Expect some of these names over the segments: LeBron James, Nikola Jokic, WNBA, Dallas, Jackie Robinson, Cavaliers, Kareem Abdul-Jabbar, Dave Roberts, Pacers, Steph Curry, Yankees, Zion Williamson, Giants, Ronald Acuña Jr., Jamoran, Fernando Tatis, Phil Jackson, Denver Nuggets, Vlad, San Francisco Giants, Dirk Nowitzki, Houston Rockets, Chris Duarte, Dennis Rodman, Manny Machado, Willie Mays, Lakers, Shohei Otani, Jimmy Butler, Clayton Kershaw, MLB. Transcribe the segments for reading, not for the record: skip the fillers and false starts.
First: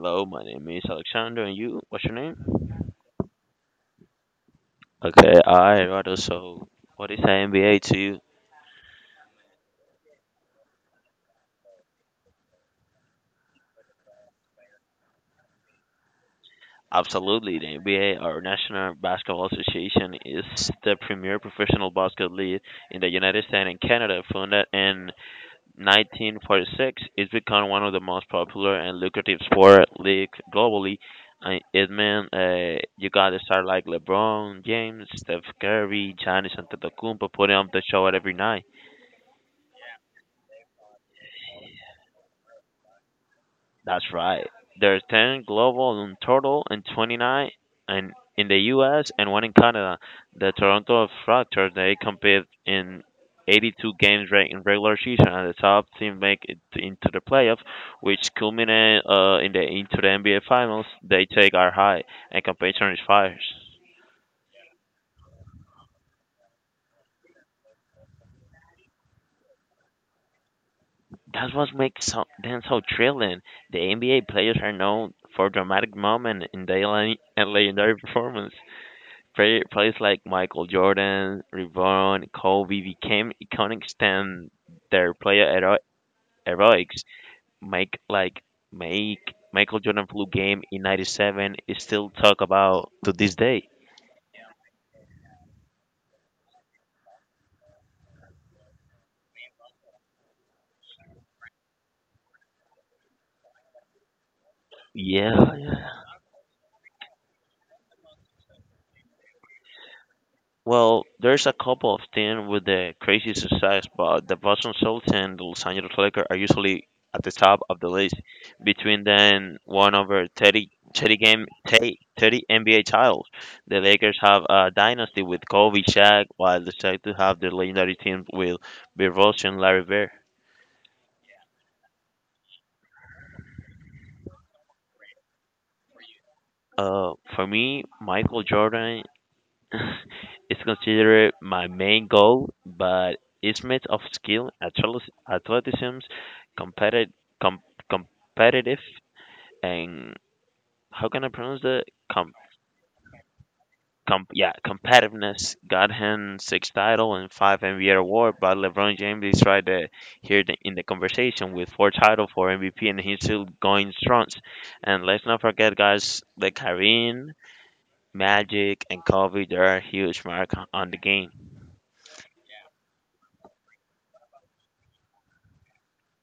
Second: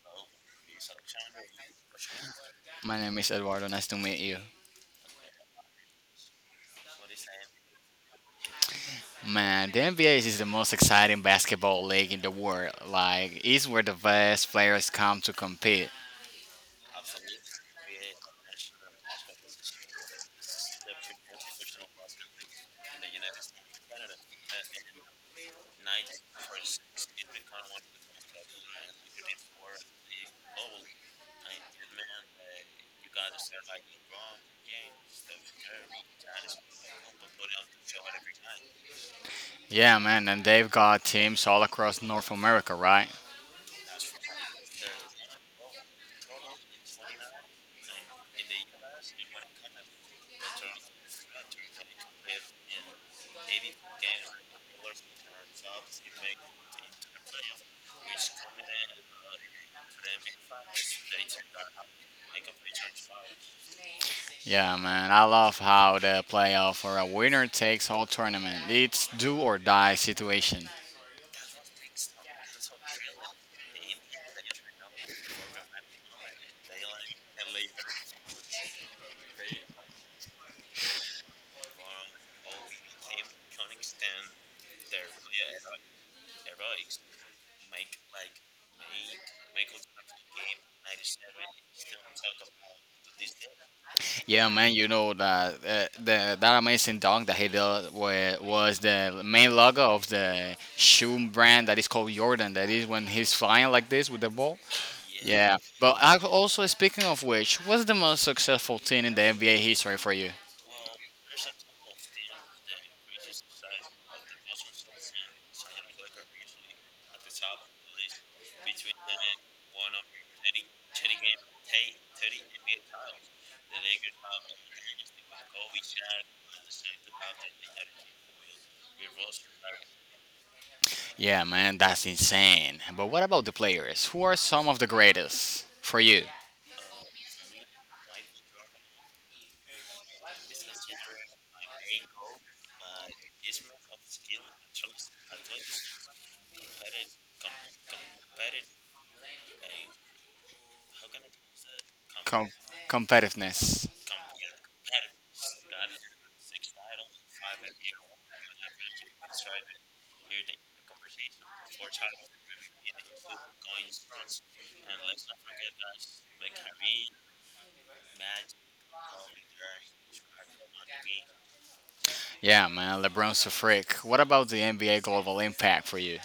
Hello, my name is Alexander, and you? What's your name? My name is Eduardo. Nice to meet you. Okay. I Eduardo. So, what is the NBA to you? Man, the NBA is the most exciting basketball league in the world. Like, it's where the best players come to compete. Absolutely, the NBA, our National Basketball Association, is the premier professional basketball league in the United States and Canada. Founded in 1946, it's become one of the most popular and lucrative sport league globally. And it meant you got to start like LeBron James, Steph Curry, Giannis Antetokounmpo putting up the show at every night. Yeah, man, and they've got teams all across North America, right? That's right. There are 10 global in total and 29 and in the US and one in Canada. The Toronto Raptors, they compete in 82 games in regular season and the top team make it into the playoff, which culminate in the into the NBA finals. They take our high and competition is fierce. Yeah, man, I love how the playoff for a winner takes all tournament. It's do or die situation. That's what makes so, them so thrilling. The NBA players are known for dramatic moments in their le- and legendary performance. Players like Michael Jordan, LeBron, Kobe became iconic stem their heroics. Make like make Michael Jordan flu game in '97 is still talked about to this day. Yeah, man, you know that amazing dog that he did was the main logo of the shoe brand that is called Jordan. That is when he's flying like this with the ball. Yeah, Yeah, yeah. but I also speaking of which, what's the most successful team in the NBA history for you? Well, there's a couple of things with the crazy success, but the Boston Celtics and the Los Angeles Lakers are usually at the top of the list. Between them, one over thirty game, 30, NBA titles. The Lakers have a dynasty with Kobe, Shaq, while the Celtics have the legendary team with Bill Russell and Larry Bird. Yeah, man, that's insane. But what about the players? Who are some of the greatest for you? For me, Michael Jordan it's considered my main goal, but it's made of skill, athleticism, competitive, com- competitive, and how can I pronounce that? Com- Com- Competitiveness. Yeah, competitiveness. Got him six title and five MVP award, but LeBron James is right there here the, in the conversation with four title, four MVP, and he's still going strong. And let's not forget, guys, the Kareem, Magic, and Kobe. They are huge mark on the game. Yeah, man, LeBron's a freak. What about the NBA global impact for you?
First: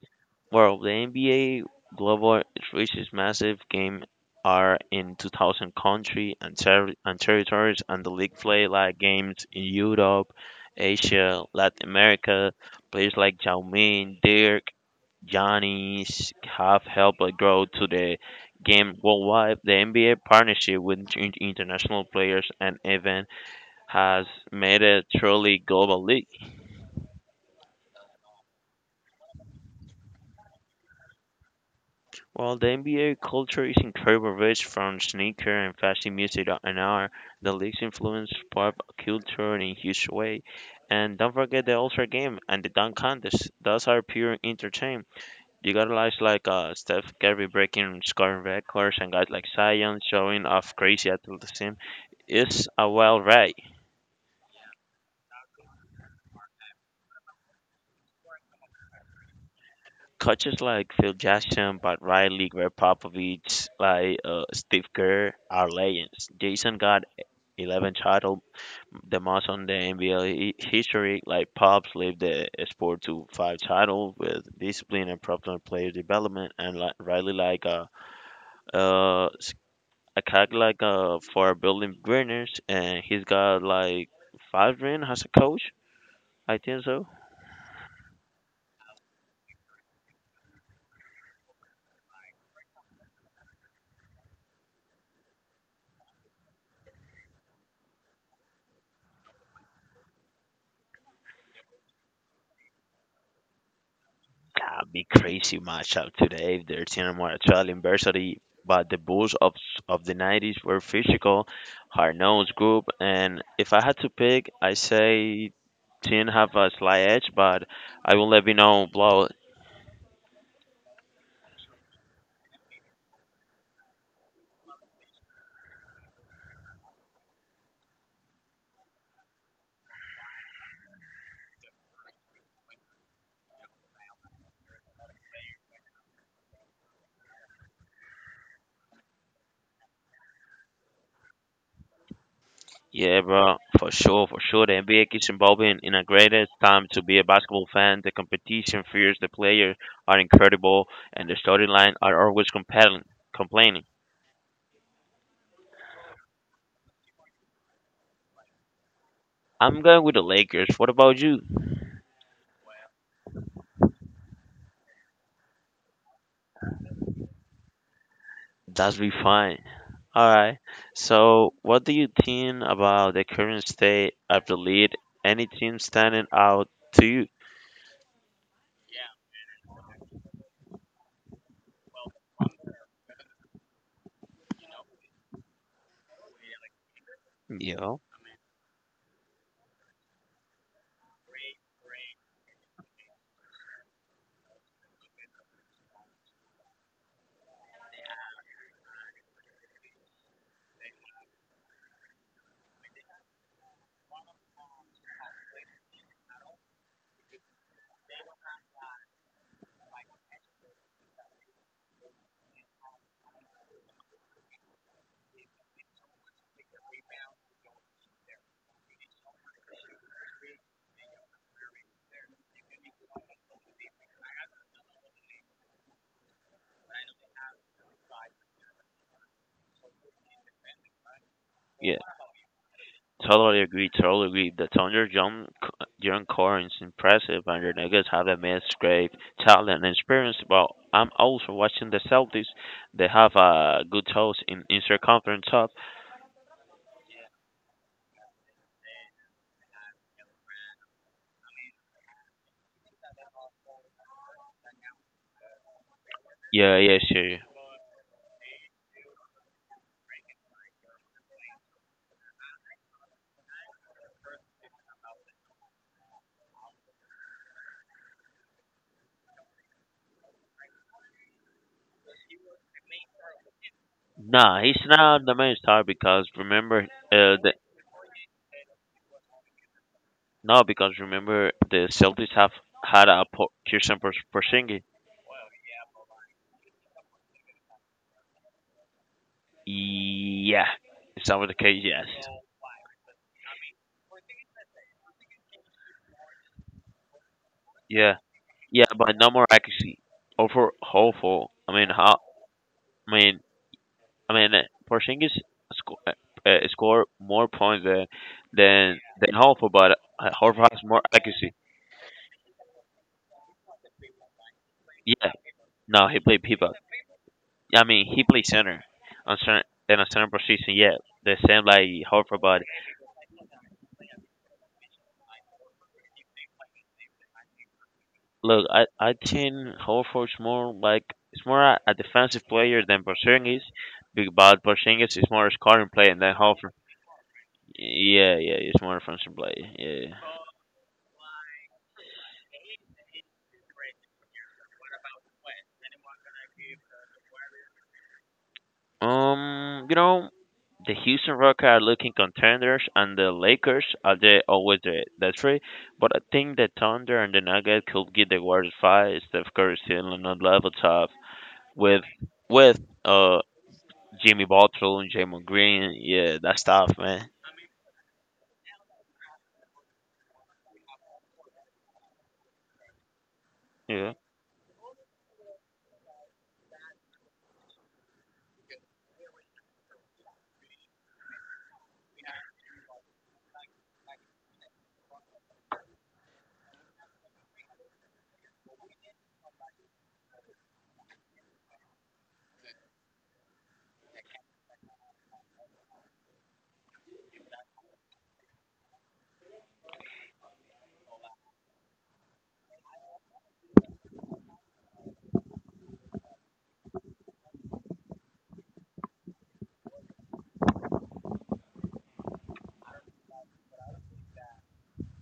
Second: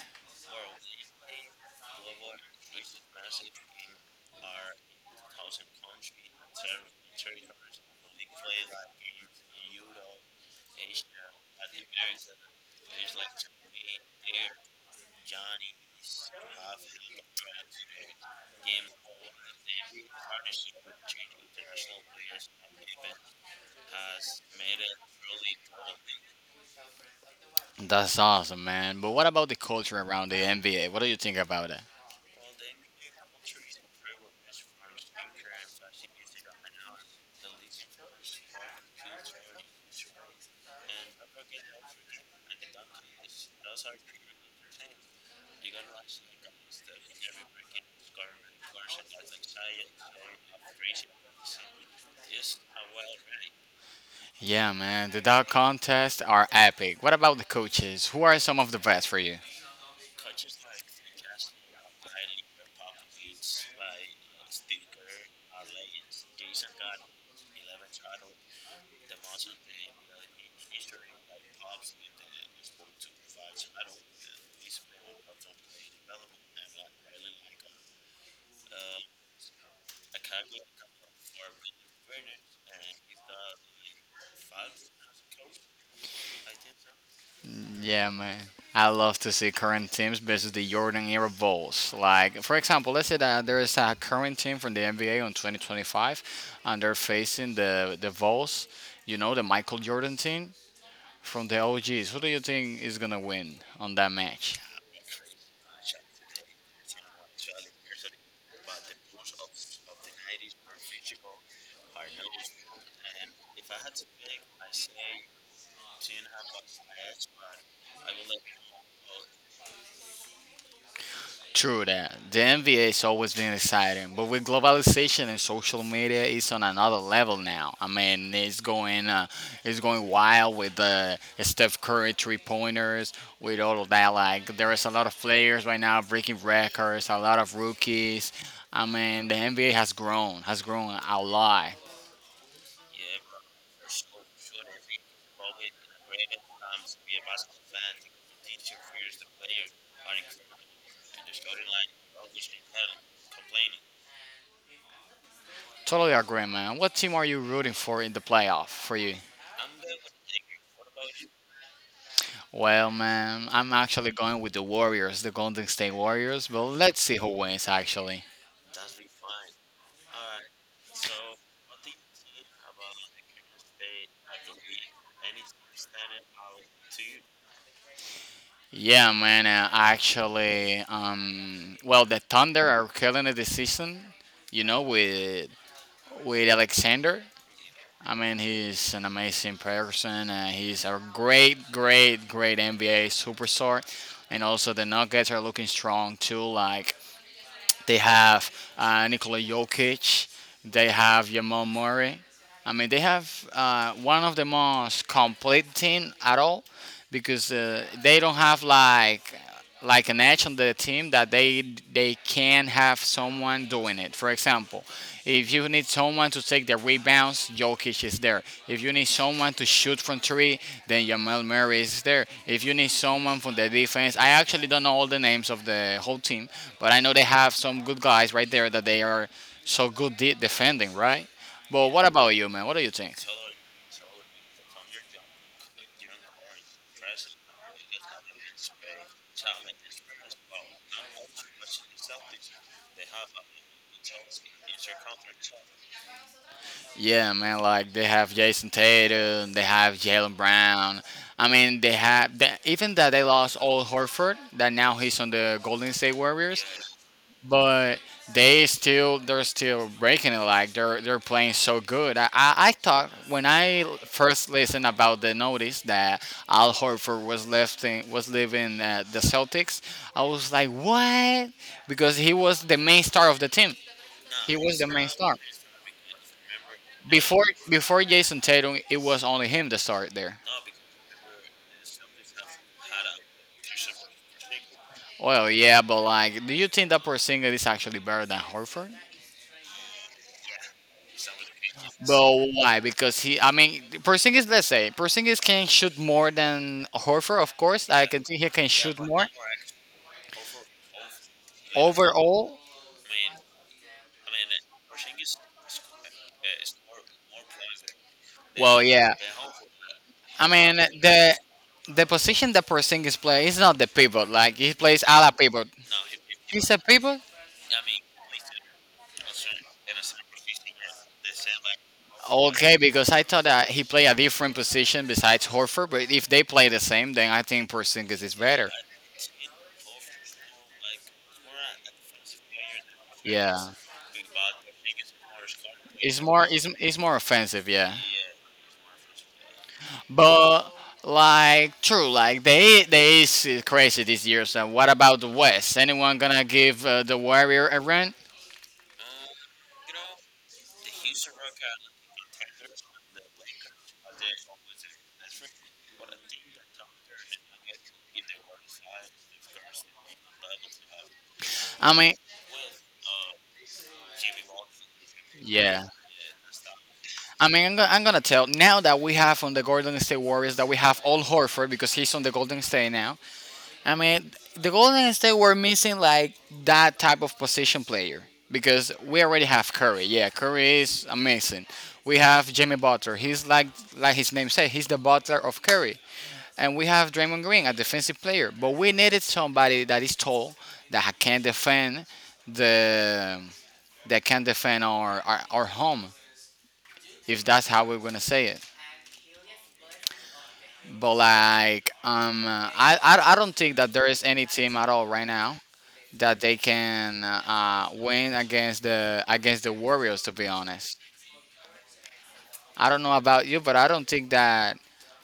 Well, the NBA global reach is massive. Game are in 2,000 country and, territories, and the league play like games in Europe, Asia, Latin America. Players like Yao Ming, Dirk, Giannis have helped it grow to the game worldwide. The NBA partnership with international players and event has made a truly global league. That's awesome, man. But what about the culture around the NBA? What do you think about it? Well, the NBA culture is incredibly rich from sneaker and fashion music and art. The league's influence pop culture in a huge way. And don't forget the All-Star Game and the dunk contest. Those are pure entertainment. You got guys like Steph Curry breaking scoring records and guys like Zion showing off crazy athleticism. It's a wild ride. Yeah, man, the dunk contests are epic. What about the coaches? Who are some of the best for you? Coaches like Phil Jackson, Bud Riley, Greg Popovich, like Steve Kerr are legends. Jason got 11 title the most on the NBA history. Like Pops led the sport to five titles with discipline and proper player development, and like, Riley like uh, s- a cock like for building winners, and he's got like five rings as a coach. I think so. Yeah, man. I love to see current teams versus the Jordan era Bulls. Like, for example, let's say that there is a current team from the NBA on 2025, and they're facing the Bulls. You know, the Michael Jordan team from the OGs. Who do you think is gonna win on that match? That'd be crazy matchup today if there's any more Australian varsity. But the Bulls of the '90s were physical, hard-nosed group, and if I had to pick, I say team have a slight edge, but I will let you know, bro. True that. The NBA has always been exciting, but with globalization and social media, it's on another level now. I mean, it's going wild with the Steph Curry three pointers, with all of that. Like there is a lot of players right now breaking records, a lot of rookies. I mean, the NBA has grown a lot. Yeah, bro, for sure, for sure. The NBA keeps evolving in a greatest time to be a basketball fan. The competition fierce, the players are incredible, and the storyline are always compelling. Complaining. Totally agree, man. What team are you rooting for in the playoff for you? I'm going with the Lakers. What about you? Well, man, I'm actually going with the Warriors, the Golden State Warriors, but let's see who wins, actually. That's be fine. All right. So, what do you think about the current state of the league? Any team standing out to you? Yeah, man. Well, the Thunder are killing it this season. You know, with Alexander. Yeah. I mean, he's an amazing person. He's a great, great, great NBA superstar. And also, the Nuggets are looking strong too. Like they have Nikola Jokic. They have Jamal Murray. I mean, they have one of the most complete team at all because they don't have like an edge on the team that they can have someone doing it. For example, if you need someone to take the rebounds, Jokic is there. If you need someone to shoot from three, then Jamal Murray is there. If you need someone from the defense, I actually don't know all the names of the whole team, but I know they have some good guys right there that they are so good defending, right? But what about you, man? What do you think? Totally agree. Totally agree. The Thunder John John Corrin is impressive, and the Nuggets have a mixed great talent and experience. But I'm also watching the Celtics. They have a good host in Eastern Conference top. Yeah, man. Like they have Jason Tatum, they have Jalen Brown. I mean, they have, even that they lost Old Horford, that now he's on the Golden State Warriors. Yeah, yeah, sure. But they're still breaking it like they're playing so good. I thought when I first listened about the notice that Al Horford was leaving the Celtics, I was like what? Because he was the main star of the team. He Nah, was he's the main not star. the main star because remember, Before the before Jason Tatum, it was only him the star there. no, because remember the Celtics have had a Pearson Porzingis. Well, yeah, but like, do you think that Porzingis is actually better than Horford? Yeah, is that what the case? Yes. But why? Because he, I mean, Porzingis. Let's say Porzingis can shoot more than Horford. Of course, I Yeah, can think he can yeah, shoot but more no more accuracy. Over hopeful. I mean, how? overall. I mean, I mean, Porzingis sco- uh, scored more points Well, than yeah. than Horford, but I Horford mean, has more the accuracy. the position that Porzingis play is not the pivot. Like he plays a la Yeah, pivot. no, he played He's pivot. a pivot. I mean, he played center on center in a center position. Yeah, the same like Horford, but Okay, because I thought that he played a different position besides Horford. But if they play the same, then I think Porzingis is look, better. I think Horford's more like it's more a defensive player than Porzingis, Yeah. But Porzingis is more a scoring player It's than more it's, Horford. it's more offensive, yeah. Yeah, yeah, he's more a defensive player. Yeah. But like true, like they is crazy this year. So what about the West? Anyone gonna give the Warrior a run? Um, you know, the Houston Rockets are looking contenders, and the Lakers are the, always the three. But I think the Thunder and the Nuggets could give the Warriors five. Steph Curry still on a level top I with mean, with Jimmy Butler and Jamon yeah. Green. Yeah, that's tough, man. I mean, I'm gonna tell now that we have on the Golden State Warriors that we have all Horford because he's on the Golden State now. I Yeah, mean, the Golden State were missing like that type of position player because we already have Curry. Yeah, Curry is amazing. We have Jimmy Butler. He's like his name said, he's the Butler of Curry. And we have Draymond Green, a defensive player. But we needed somebody that is tall, that can defend the that can defend our home if that's how we're gonna say it. But like, I don't think that there is any team at all right now that they can win against the Warriors. To be honest, I don't know about you, but I don't think that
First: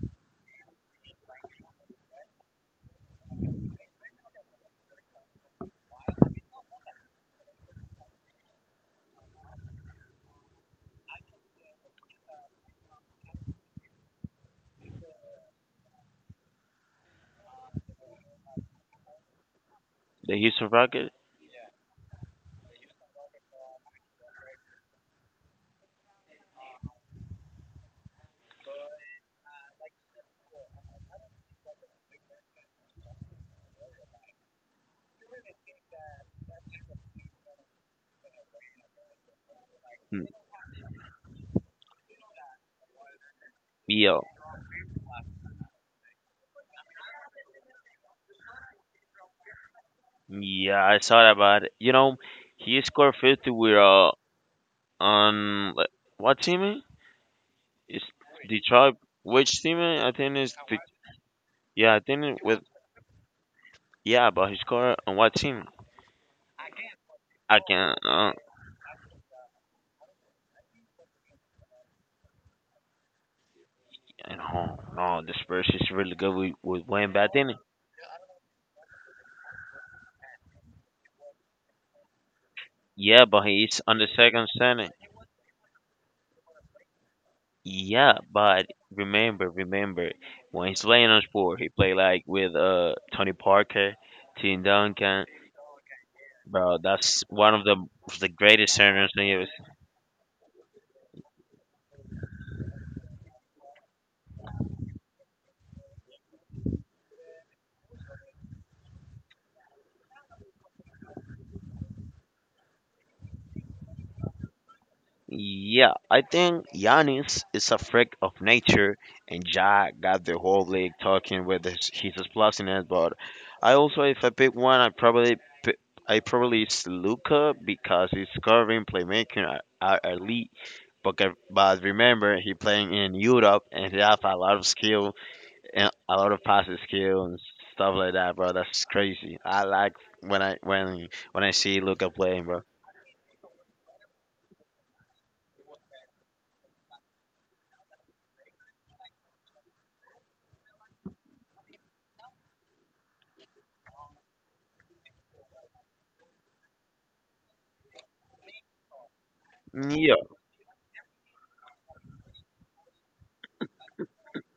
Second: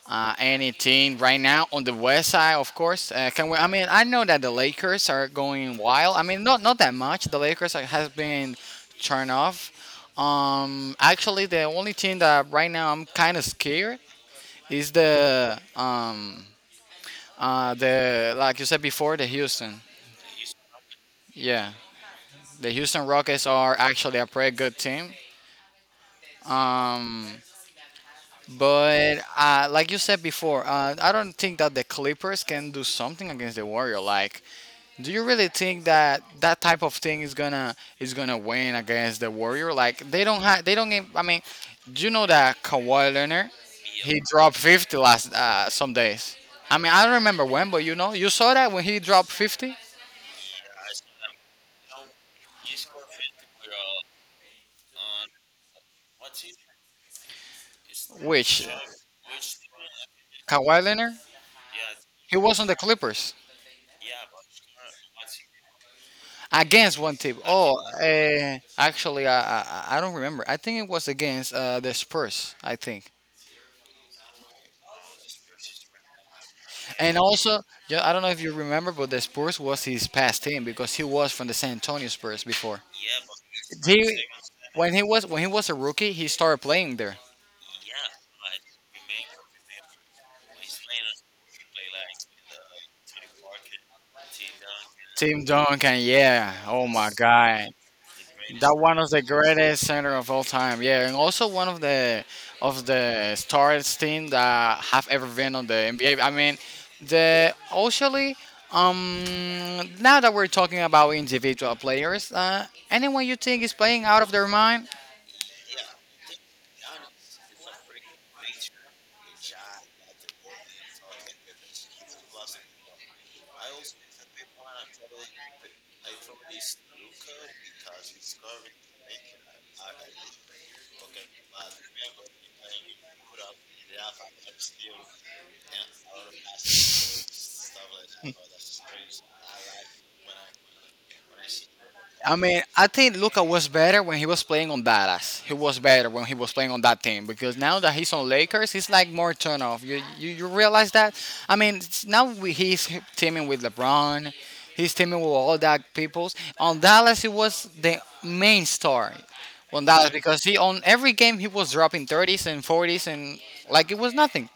any team right now on the West side, of course, can win. I mean, I know that the Lakers are going wild. I mean, not that much. The Lakers has been turned off. Actually, the only team that right now I'm kind of scared is the like you said before the Houston. the Houston Rockets. Yeah, the Houston Rockets are actually a pretty good team. Um, but like you said before, I don't think that the Clippers can do something against the Warrior. Like, do you really think that that type of thing is gonna win against the Warrior? Like, mm, they don't have they don't. Get- I mean, do you know that Kawhi Leonard Yeah, he dropped 50 last some days. I mean, I don't remember when, but you know, you saw that when he dropped 50, yeah, I saw that, but you know, he scored 50 with on like, what team? It's which Detroit. Which team? I think it's the, Kawhi Leonard yeah, I think he it- was with... on the Clippers. Yeah, but he scored on what team? Against one team. I Oh, can. Uh, actually, I don't remember. I think it was against the Spurs. I think, and oh no, the Spurs is really good with Wayne and Batten. also, yeah, I don't know if you remember, but the Spurs was his past team because he was from the San Antonio Spurs before. Yeah, but he's on the He, second center. when he was a rookie, he started playing there. Yeah, but remember when he's playing on sport, he played like with Tony Parker, Tim Duncan. Team Duncan, yeah. Bro, Oh my that's one of God, the of the greatest that one of centers the in the... greatest center of all time, yeah, and also one of the stars team that have ever been on the NBA. I mean, the actually, um, now that we're talking about individual players, anyone you think is playing out of their mind Yeah, I think Giannis is a freak of nature, and Ja got the whole league talking with his explosiness. But I also, if I pick one, I probably pi- it's Luca because he's scoring, playmaking, are elite. But but remember, he playing in Europe and he have a lot of skill and a lot of passing skill and stuff like that, bro. That's crazy. I like when I see Luca I playing, mean, bro. I think Luca was better when he was playing on Dallas. He was better when he was playing on that team because now that he's on Lakers, he's like more turn off. You realize that? I mean, he's teaming with LeBron, he's teaming with all that peoples. On Dallas, he was the main star on Dallas Yeah, because he on every game he was dropping 30s and 40s and like it was nothing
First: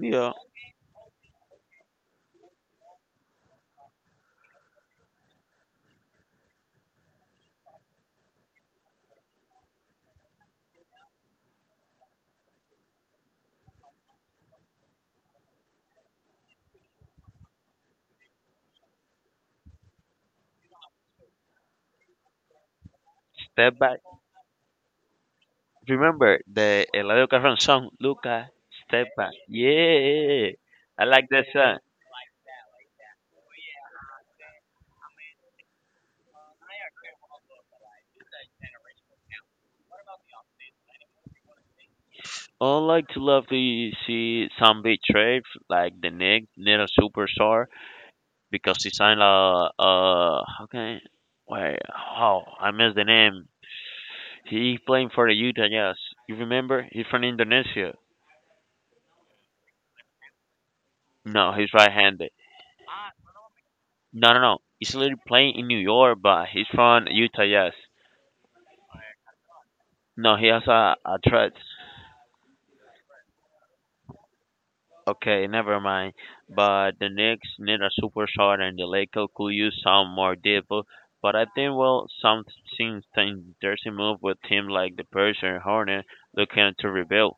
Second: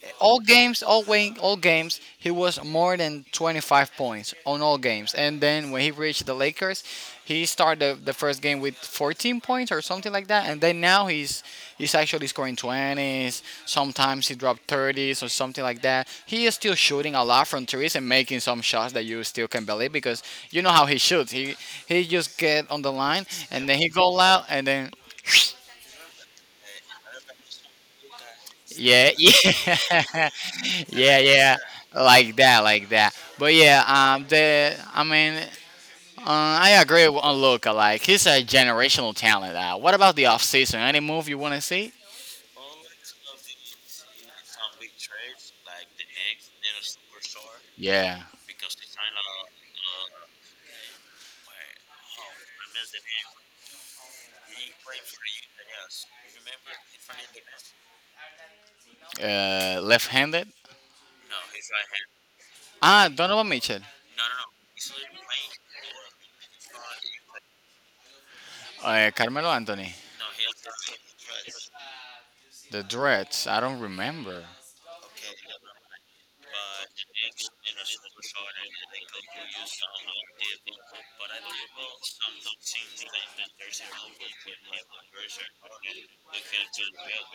yeah. all games, all win, all games, he was more than 25 points on all games. And then when he reached the Lakers, first game with 14 points or something like that. And then now he's actually scoring 20s. Sometimes he dropped 30s or something like that. He is still shooting a lot from threes and making some shots that you still can believe because you know how he shoots. He just get on the line and then Step he back. go out and then Remember the Eladio Carrión song, Luca, Yeah, Stepa, yeah, yeah, I yeah, like that yeah, song. like that, like that. But yeah, the I mean, I agree on Luca. Like he's a generational talent. What about the off season? Any move you want to see? I like to love to see some big betrayed, like the Nick, little superstar, Yeah, because he signed a, how can, wait, oh, I missed the name. He playing for the Utah Jazz. You remember? He's from Indonesia. Left-handed. No, he's right-handed. Ah, Donovan Mitchell, No, no, no. He's literally playing in New York, but he's from Utah Jazz. Carmelo Anthony, No, he has a threat. the Dreads. I don't remember. Okay, never mind. But the Knicks need a superstar, and the Lakers could use some more depth. But I think well, something interesting move with team like the Persian Hornet looking to rebuild.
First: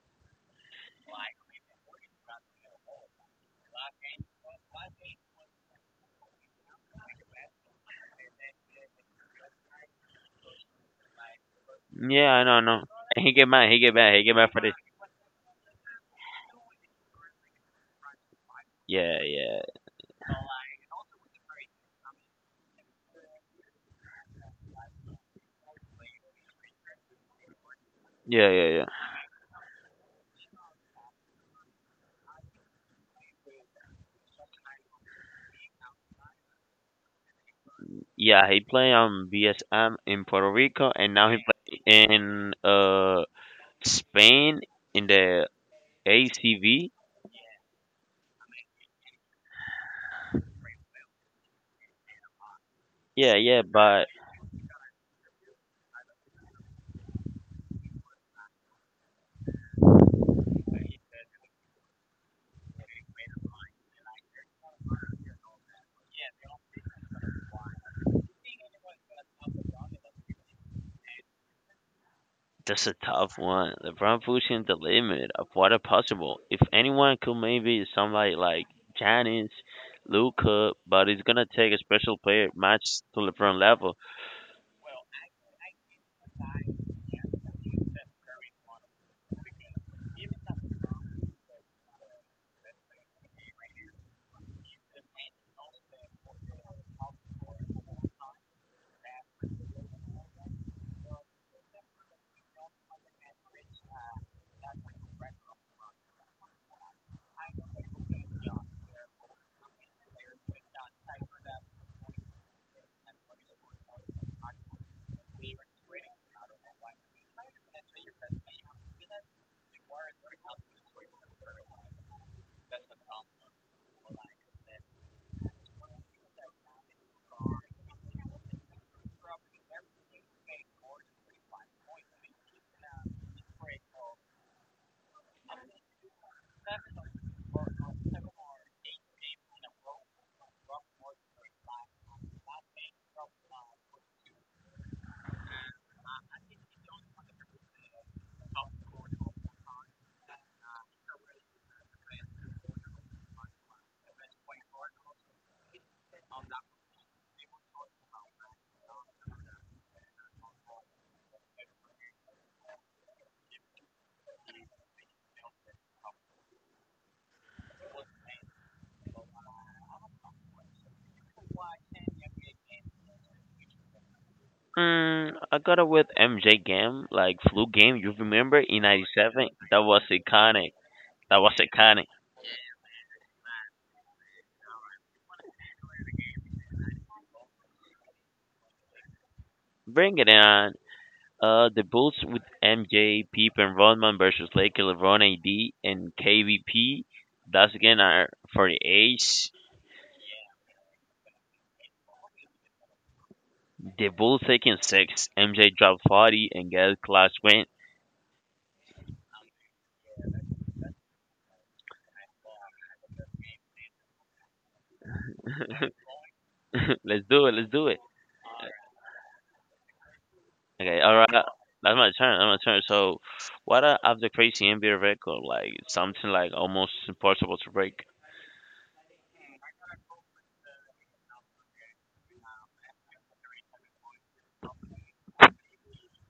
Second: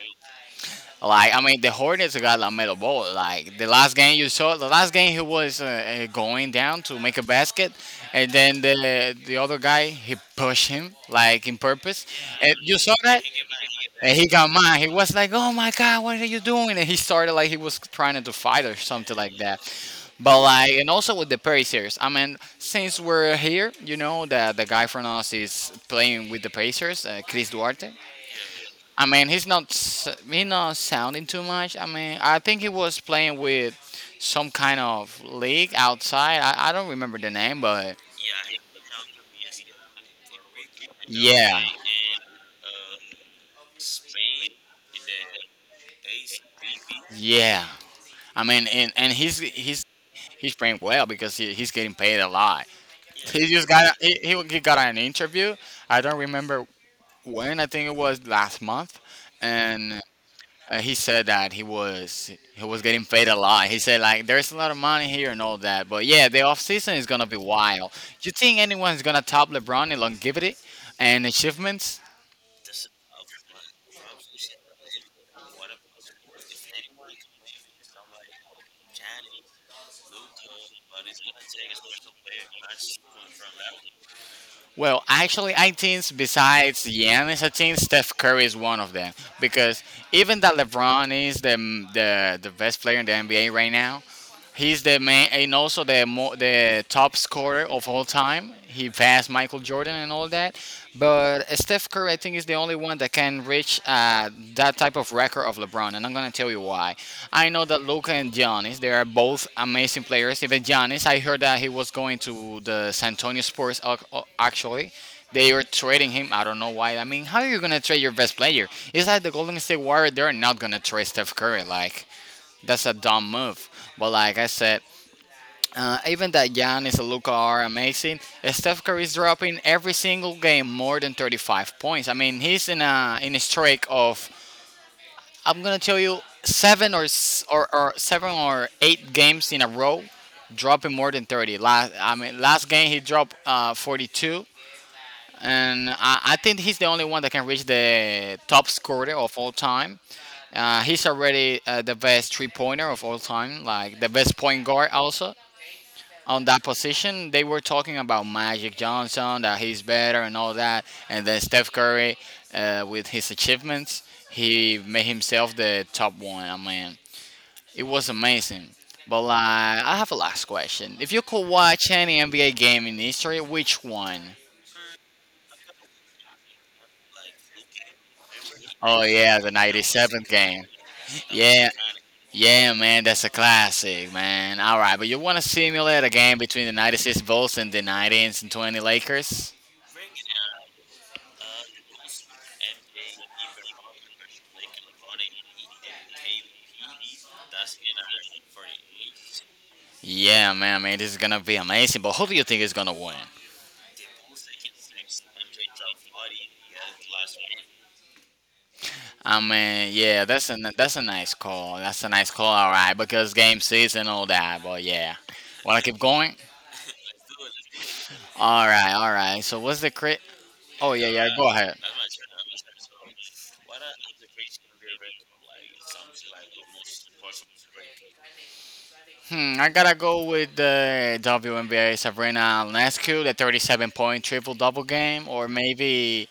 Like I mean, the Hornets got LaMelo Ball. Like the last game you saw, the last game he was going down to make a basket, and then the other guy he pushed him like in purpose. Yeah, I know, And I you know. saw that, and He he get mad got for this. mad. He was like, "Oh my God, what are you doing?" And he started like he was trying to fight or something Yeah, like yeah, that. But like, and also with the Pacers, I mean, since we're here, you know that the guy from us is playing with the Pacers, Chris Duarte. yeah, yeah, yeah. I mean, he's not sounding too much. I mean, I think he was playing with some kind of league outside. I don't remember the name, but Yeah, he play on BSM in Puerto Rico, and now he yeah, play in Spain in the ACV. yeah. I mean, and he's he's playing well because he's getting paid a lot. Yeah, He yeah, just got a- but... he got an interview. I don't remember when. I think it was last month, and he said that he was getting paid a lot. He said like there's a lot of money here and all that. But yeah, the off season is gonna be wild. You think anyone's gonna top LeBron in longevity and achievements? That's a tough one. LeBron pushing the limit of what are possible. If anyone could maybe somebody like Giannis, Luca, but it's gonna take a special player match to LeBron level. Well, actually, I think besides Giannis, I think Steph Curry is one of them because even that LeBron is the best player in the NBA right now. He's the main and also the top scorer of all time. He passed Michael Jordan and all that. But Steph Curry, I think, is the only one that can reach that type of record of LeBron, and I'm gonna tell you why. I know that Luka and Giannis, they are both amazing players. Even Giannis, I heard that he was going to the San Antonio Spurs. Actually, they were trading him. I don't know why. I mean, how are you gonna trade your best player? It's like the Golden State Warriors. They're not gonna trade Steph Curry. Like that's a dumb move. But like I said, even that Giannis and Luka are amazing. Steph Curry is dropping every single game more than 35 points. I mean, he's in a streak of I'm gonna tell you seven or s- or seven or eight games in a row, dropping more than 30. Last game he dropped 42. And I think he's the only one that can reach the top scorer of all time. He's already the best three pointer of all time, like the best point guard also on that position. They were talking about Magic Johnson that he's better and all that, and then Steph Curry with his achievements, he made himself the top one. I mean, it was amazing. But like, I have a last question. If you could watch any NBA game in history, which one? Mm, I gotta with MJ game, like flu game. You remember in Oh yeah, the '97? That was 97th game. iconic. That was Yeah. iconic. Yeah, man, that's a classic, man. All right, but you want to simulate a game between the 96 Bulls and the 1920 Lakers? Bring it on. The Bulls with MJ, Pippen, Rodman versus Lakers, LeBron, AD, and KVP. That's again our for the age. Yeah, man, I mean, this is going to be amazing, but who do you think is going to win? They both taking six. MJ dropped 40 and Gal clutch win. I mean, yeah, that's a nice call. That's a nice call, all right, because game six and all that, but yeah. Want to keep going? Let's do it. Let's do it. All right, all right. So what's the crit? Oh, Okay, yeah, all yeah, right. go ahead. That's my turn. That's my turn. So, what of the crazy NBA record? Like something like almost impossible to break. Hmm, I got to go with the WNBA Sabrina Lescu, the 37-point triple-double game, or maybe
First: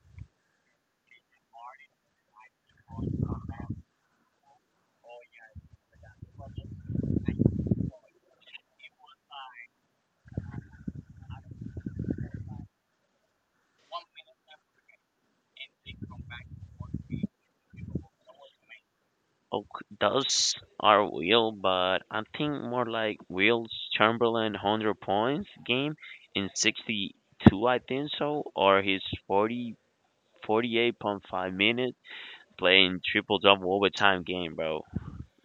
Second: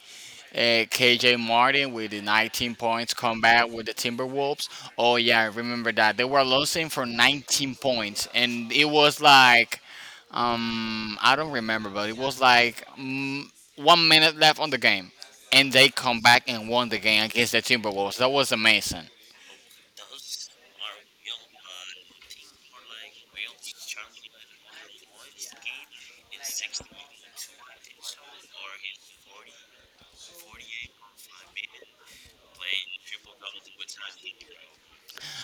KJ Martin with the 19 points come back with the Timberwolves. Oh yeah, I remember that. They were losing for 19 points and it was like I don't remember, but it was like 1 minute left on the game and they come back and won the game against the Timberwolves. That was amazing. Oh, does our wheel, but I think more like Will's Chamberlain 100 points game in 62. I think so, or his 40-8.5 minutes playing triple double overtime game, bro.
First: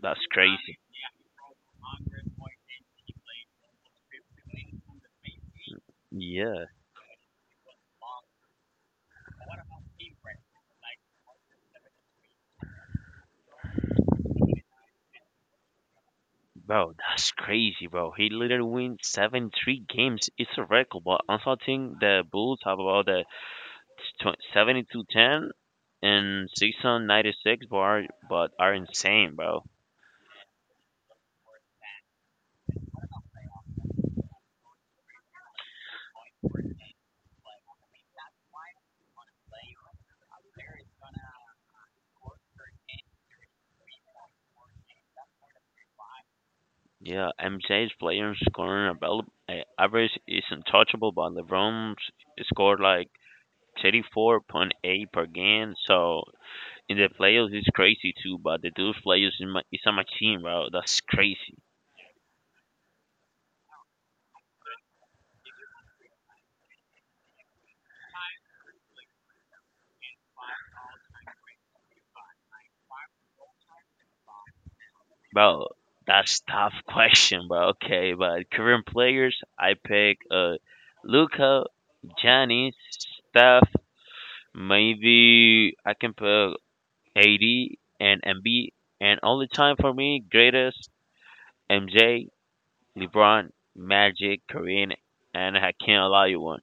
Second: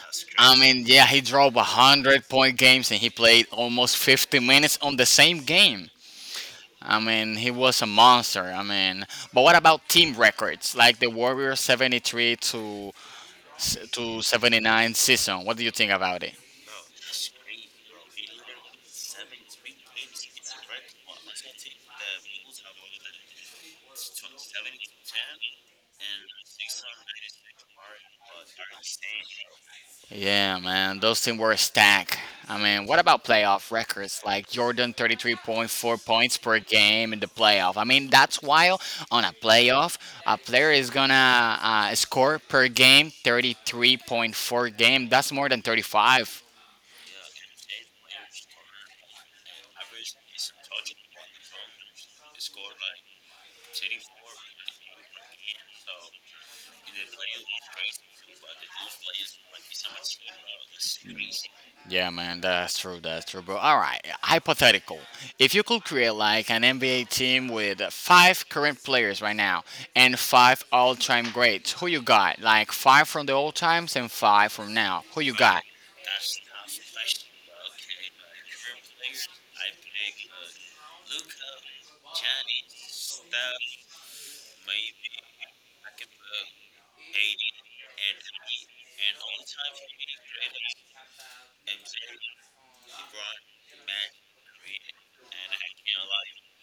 That's crazy. Yeah, he drove 100 point games and he played almost 50 minutes on the same game. Yeah. I mean, he was a monster. I mean, but what about team records like the Warriors 73 to 79 season? What do you think about it? Bro, that's crazy, bro. He literally win 73 games. It's a record, but I'm talking the Bulls have about the tw- to ten and six on 96, bar, but are insane, bro. Yeah, man, those teams were stacked. I mean, what about playoff records like Jordan 33.4 points per game in the playoff? I mean, that's wild. On a playoff, a player is gonna score per game 33.4 game. That's more than 35. Yeah, MJ's players scoring about average is untouchable, but LeBron scored like 30 4.8 per game. So in the playoffs, it's crazy too. But the dude's players is a machine, bro. That's crazy. Yeah, man, that's true. That's true, bro. All right, hypothetical. If you could create like an NBA team with five current players right now and five all-time greats, who you got? Like five from the old times and five from now. Who you got? Bro, that's tough question, bro. Okay, but current players, I pick Luca, Giannis, Steph. Maybe I can put AD and MB. And all the time for me, greatest MJ, LeBron, Magic, Kareem, and I can't allow you one.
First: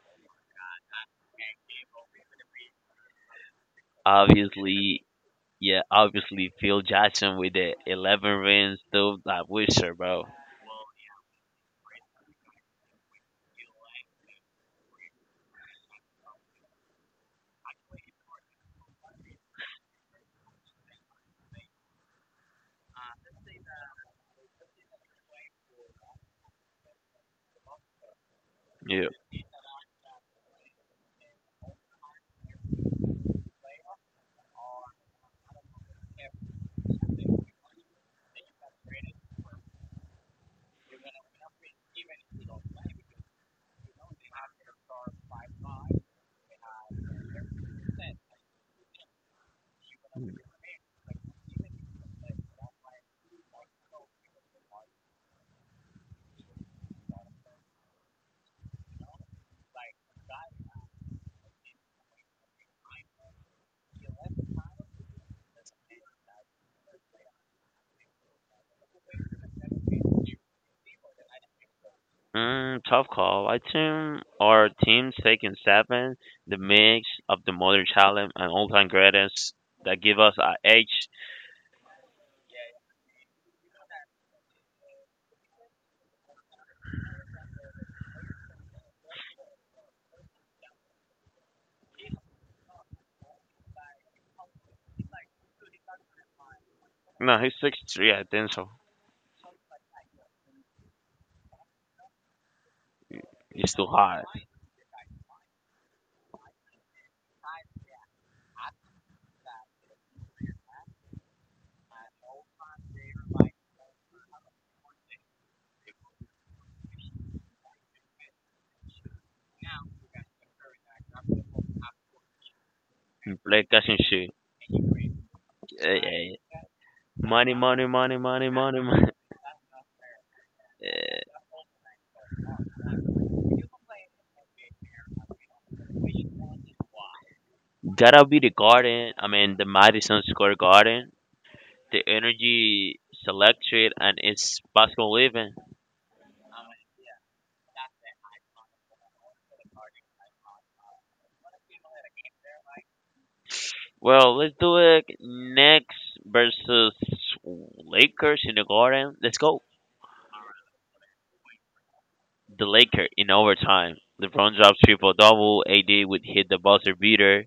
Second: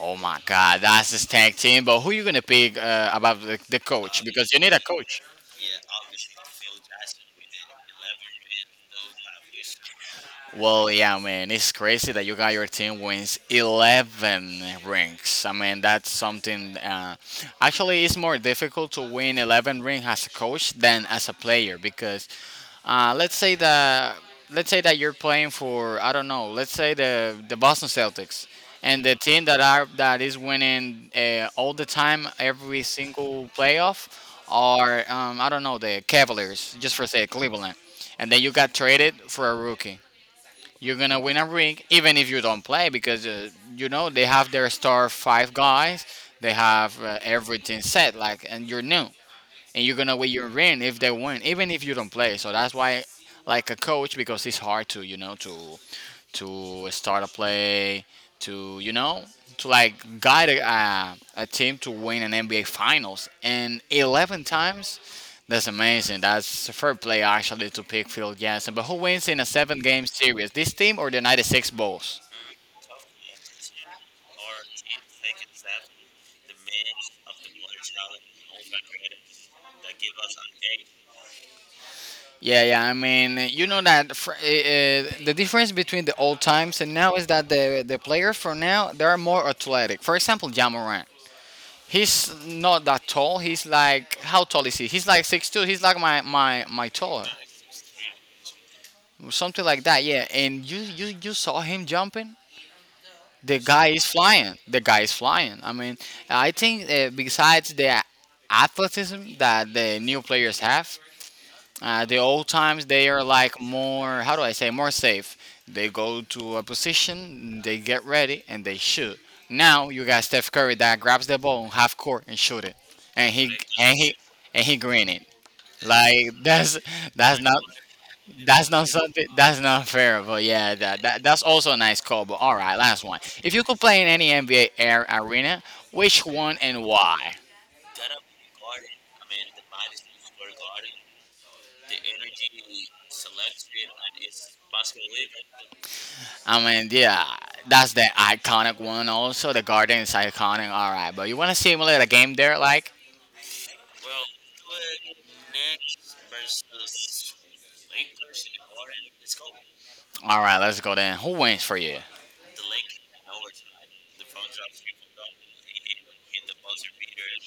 Oh my God, that's the tag team. But who you gonna pick about the coach? Because you need a Obviously, coach. yeah, obviously Phil Jackson with the 11 rings, dude, that wizard, bro. Well, yeah, man, it's crazy that you got your team wins 11 rings. I mean, that's something. Actually, it's more difficult to win 11 rings as a coach than as a player because uh, let's say that let's say that you're playing for I don't know, let's say the Boston Celtics and Yeah. the team that is winning all the time every single playoff are I don't know, the Cavaliers just for say Cleveland, and then you got traded for a rookie. You're gonna win a ring even if you don't play because you know they have their star five guys. They have everything set, like, and you're new, and you're gonna win your ring if they win, even if you don't play. So that's why, like a coach, because it's hard to you know to start a play, to you know, to like guide a team to win an NBA Finals, and 11 times. That's amazing. That's a fair play actually to pick Phil Jackson. But who wins in a seven-game series? This team or the '96 Bulls? Mm, tough call. I think our team's taking seven, the mix of the modern talent and all-time greatness that give us our edge. Yeah, yeah. I mean, you know that the difference between the old times and now is that the players for now they are more athletic. For example, Jamoran. He's not that tall. He's like how tall is he? He's like 6'2". He's like my taller, No, he's 63, I think so. something like that. Yeah. And you saw him jumping. The It's too guy is hard. flying. The guy is flying. I mean, I think besides the athleticism that the new players have, the old times they are like more, how do I say, more safe. They go to a position, they get ready, and they shoot. Now you got Steph Curry that grabs the ball in half court and shoot it, and He he Play catch and and he shoot. and he green it. Eh, Like eh. that's that's Money, not money, money, money, that's money, not money. something, that's not fair. But yeah, Eh, that's also a nice call. But all right, last one. If you could play in any NBA air arena, which one and why? gotta be the garden. I mean, the Madison Square Garden. The energy is electric and it's possible living. I mean, yeah, that's the iconic one. Also, the garden is iconic. All right, but you want to simulate a game there, like? Well, let's do it next versus Lakers in the garden. Let's go. All right, let's go then. Who wins for you? The Lakers in overtime. LeBron dropped triple double. AD would hit the buzzer beater.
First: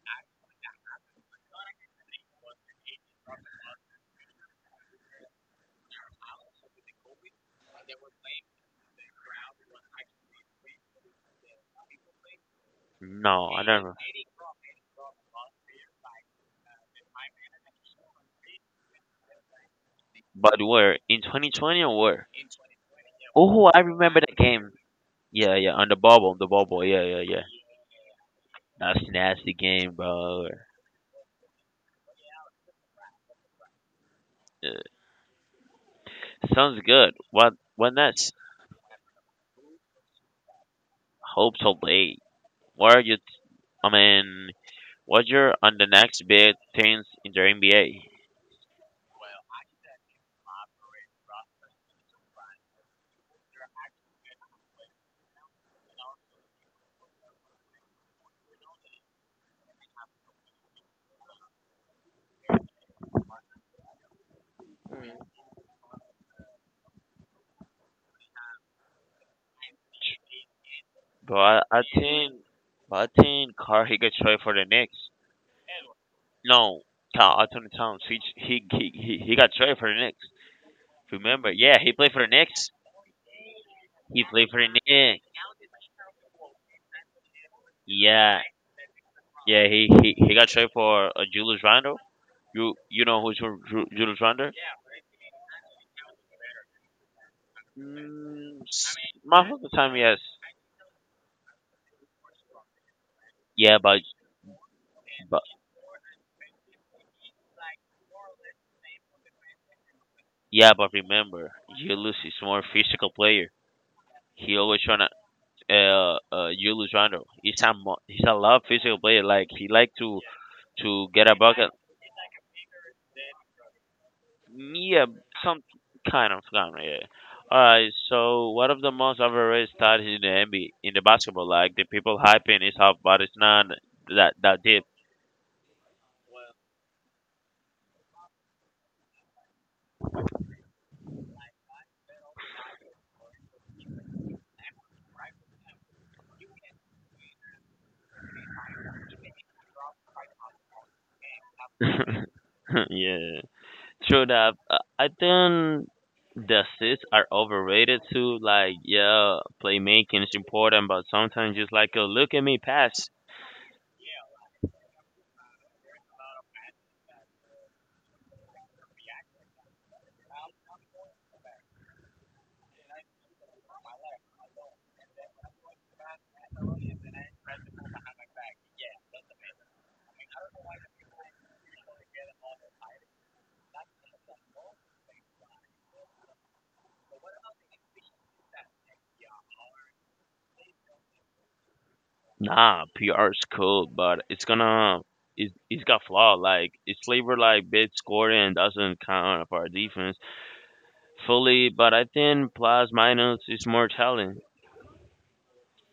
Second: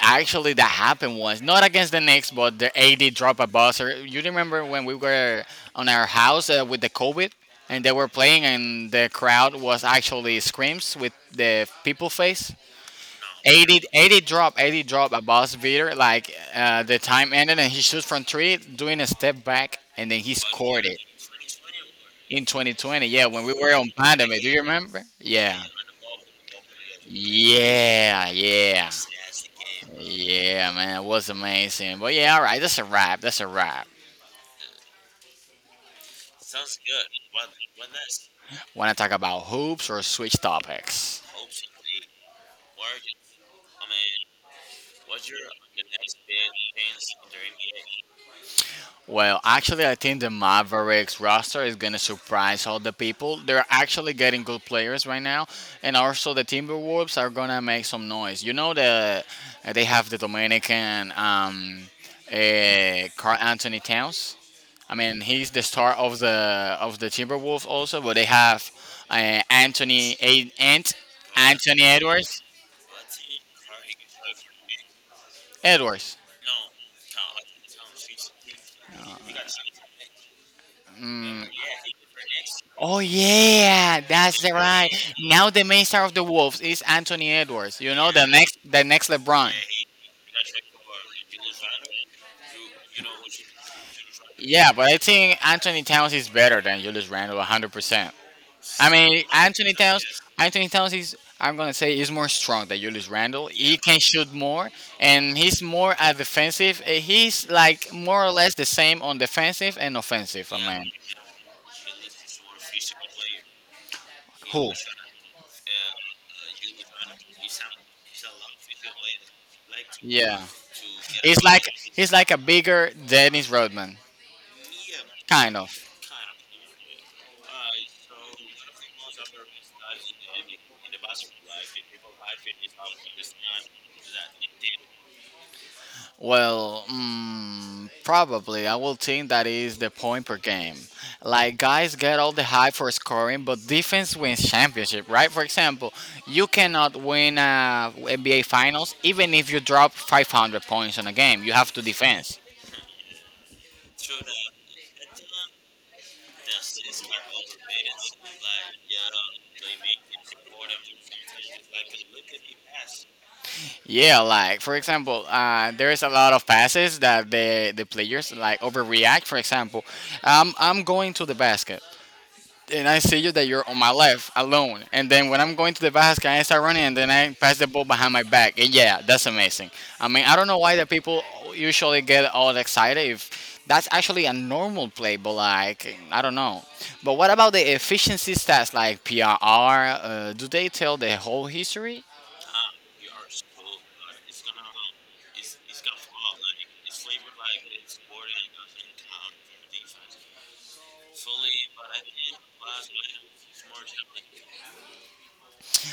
Actually, that happened once, not against the Knicks, but the AD dropped a buzzer. You remember when we were on our house with the COVID, and they were playing, and the crowd was actually screams with the people face. No, I 80, don't know. 80 drop, 80 drop a boss beater, like the time ended and he shoots from three, doing a step back, and then he But scored it where in 2020 or where? in 2020. Yeah, when we Oh, were I on remember that pandemic. Do you game. remember? Yeah, Yeah. yeah, on the bubble, the bubble. Yeah, yeah, yeah. Yeah, yeah. That's a nasty game, bro. Yeah, man. It was amazing. But yeah, all right. That's a wrap. That's a wrap. Yeah. Sounds good. What? What next? Want to talk about hoops or switch topics? Hope to late. What are you? I mean, what you're on the next big things in the NBA? Well, actually, I think the Mavericks roster is going to surprise all the people. They're actually getting good players right now, and also the Timberwolves are going to make some noise. You know, the they have the Dominican Carl Anthony Towns. I mean, he's the star of the Timberwolves also, but they have Anthony A- Ant But I, I Anthony think, but I think Carr he could trade for the Knicks. Edwards. No, Tom, Anthony Towns. He got traded for the Knicks. Mm. Remember? Yeah, he played for the Knicks. Oh yeah, He that's played the for the right. Knicks. Now the main star of the Wolves is Anthony Edwards. You know, the Yeah, next LeBron. yeah. He got traded for Julius Randle. You know who's Julius Randle? Yeah, but I think Anthony Towns is better than Julius Randle 100%. Mm, I s- mean, most of the time, yes. Anthony Towns is, I'm going to say, is more strong than Julius Randle. He Yeah, can but shoot more and but he's more at defensive. He's like more or less the same on defensive and offensive, I yeah, but mean. remember, Julius is more physical player. He Who? always trying to Julius Randle. He's a lot of physical player. Like he like to Yeah. Get a He's like, bucket. he's like a bigger Dennis Rodman, Yeah, kind some of. Kind of yeah. Alright, so one of the most overrated stars in the NBA in the basketball, like the people hyping is up, but it's not that deep. Well, probably I will think that is the point per game. Like guys get all the hype for scoring, but defense wins championship, right? For example, you cannot win NBA Finals even if you drop 500 points in a game. You have to defense. yeah, true that. I think the assists are overrated too. Like yeah, playmaking is important, but sometimes just like a look at me pass. Yeah, like for example, there is a lot of passes that the players like overreact. For example, I'm going to the basket, and I see you that you're on my left alone. And then when I'm going to the basket, I start running, and then I pass the ball behind my back. And yeah, that's amazing. I mean, I don't know why the people usually get all excited if that's actually a normal play, but like I don't know. But what about the efficiency stats like PRR? Do they tell the whole history? Nah, PR is cool, but it's got flaw. Like it's labor like big scoring doesn't count for our defense fully, but I think plus minus is more talent.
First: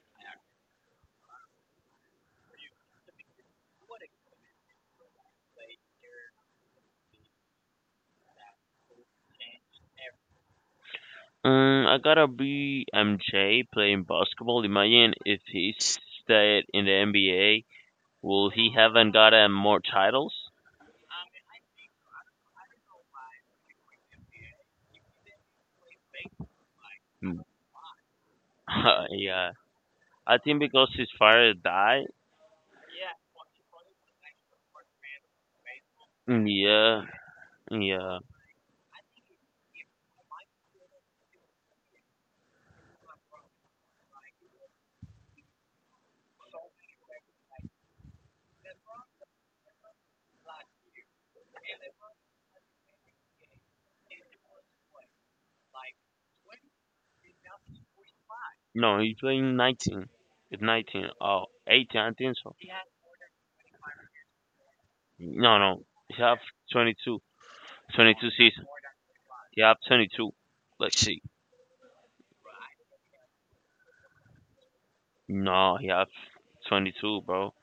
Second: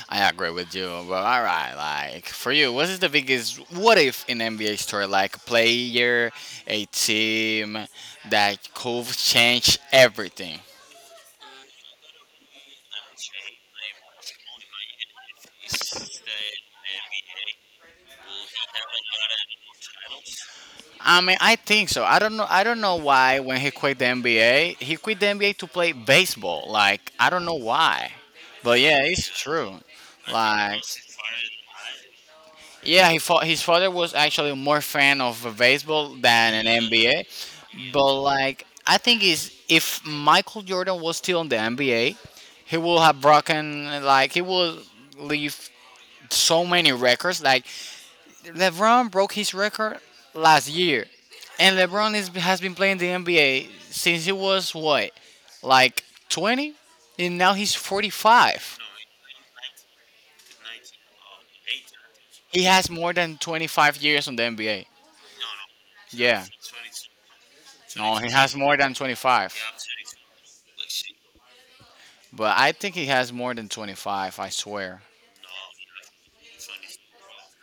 I agree with you, but all right, like for you, what is the biggest what if in NBA story? Like a player, a team that could change everything. I gotta be MJ playing basketball. Imagine if he stayed in the NBA, will he haven't gotten more titles? I mean, I think so. I don't know. I don't know why when he quit the NBA, he quit the NBA to play baseball. Like I Mm. don't know why, but yeah, it's yeah, true. I think Like, because his father died. yeah, he fought, his father was actually more fan of baseball than an Yeah, NBA. yeah. But like, I think is if Michael Jordan was still in the NBA, he will have broken like he will leave so many records. Like LeBron broke his record last year, and has been playing the NBA since he was what, like 20, and now he's 45. No, he's playing 19. It's 19. Oh, 18. I think so. He has more than 25 years on the NBA. No, no. He have Yeah. 22. No, he 22 has season. more than 25. He have 22. Let's see. But I think he has more than 25, I swear. No, he have 22, bro.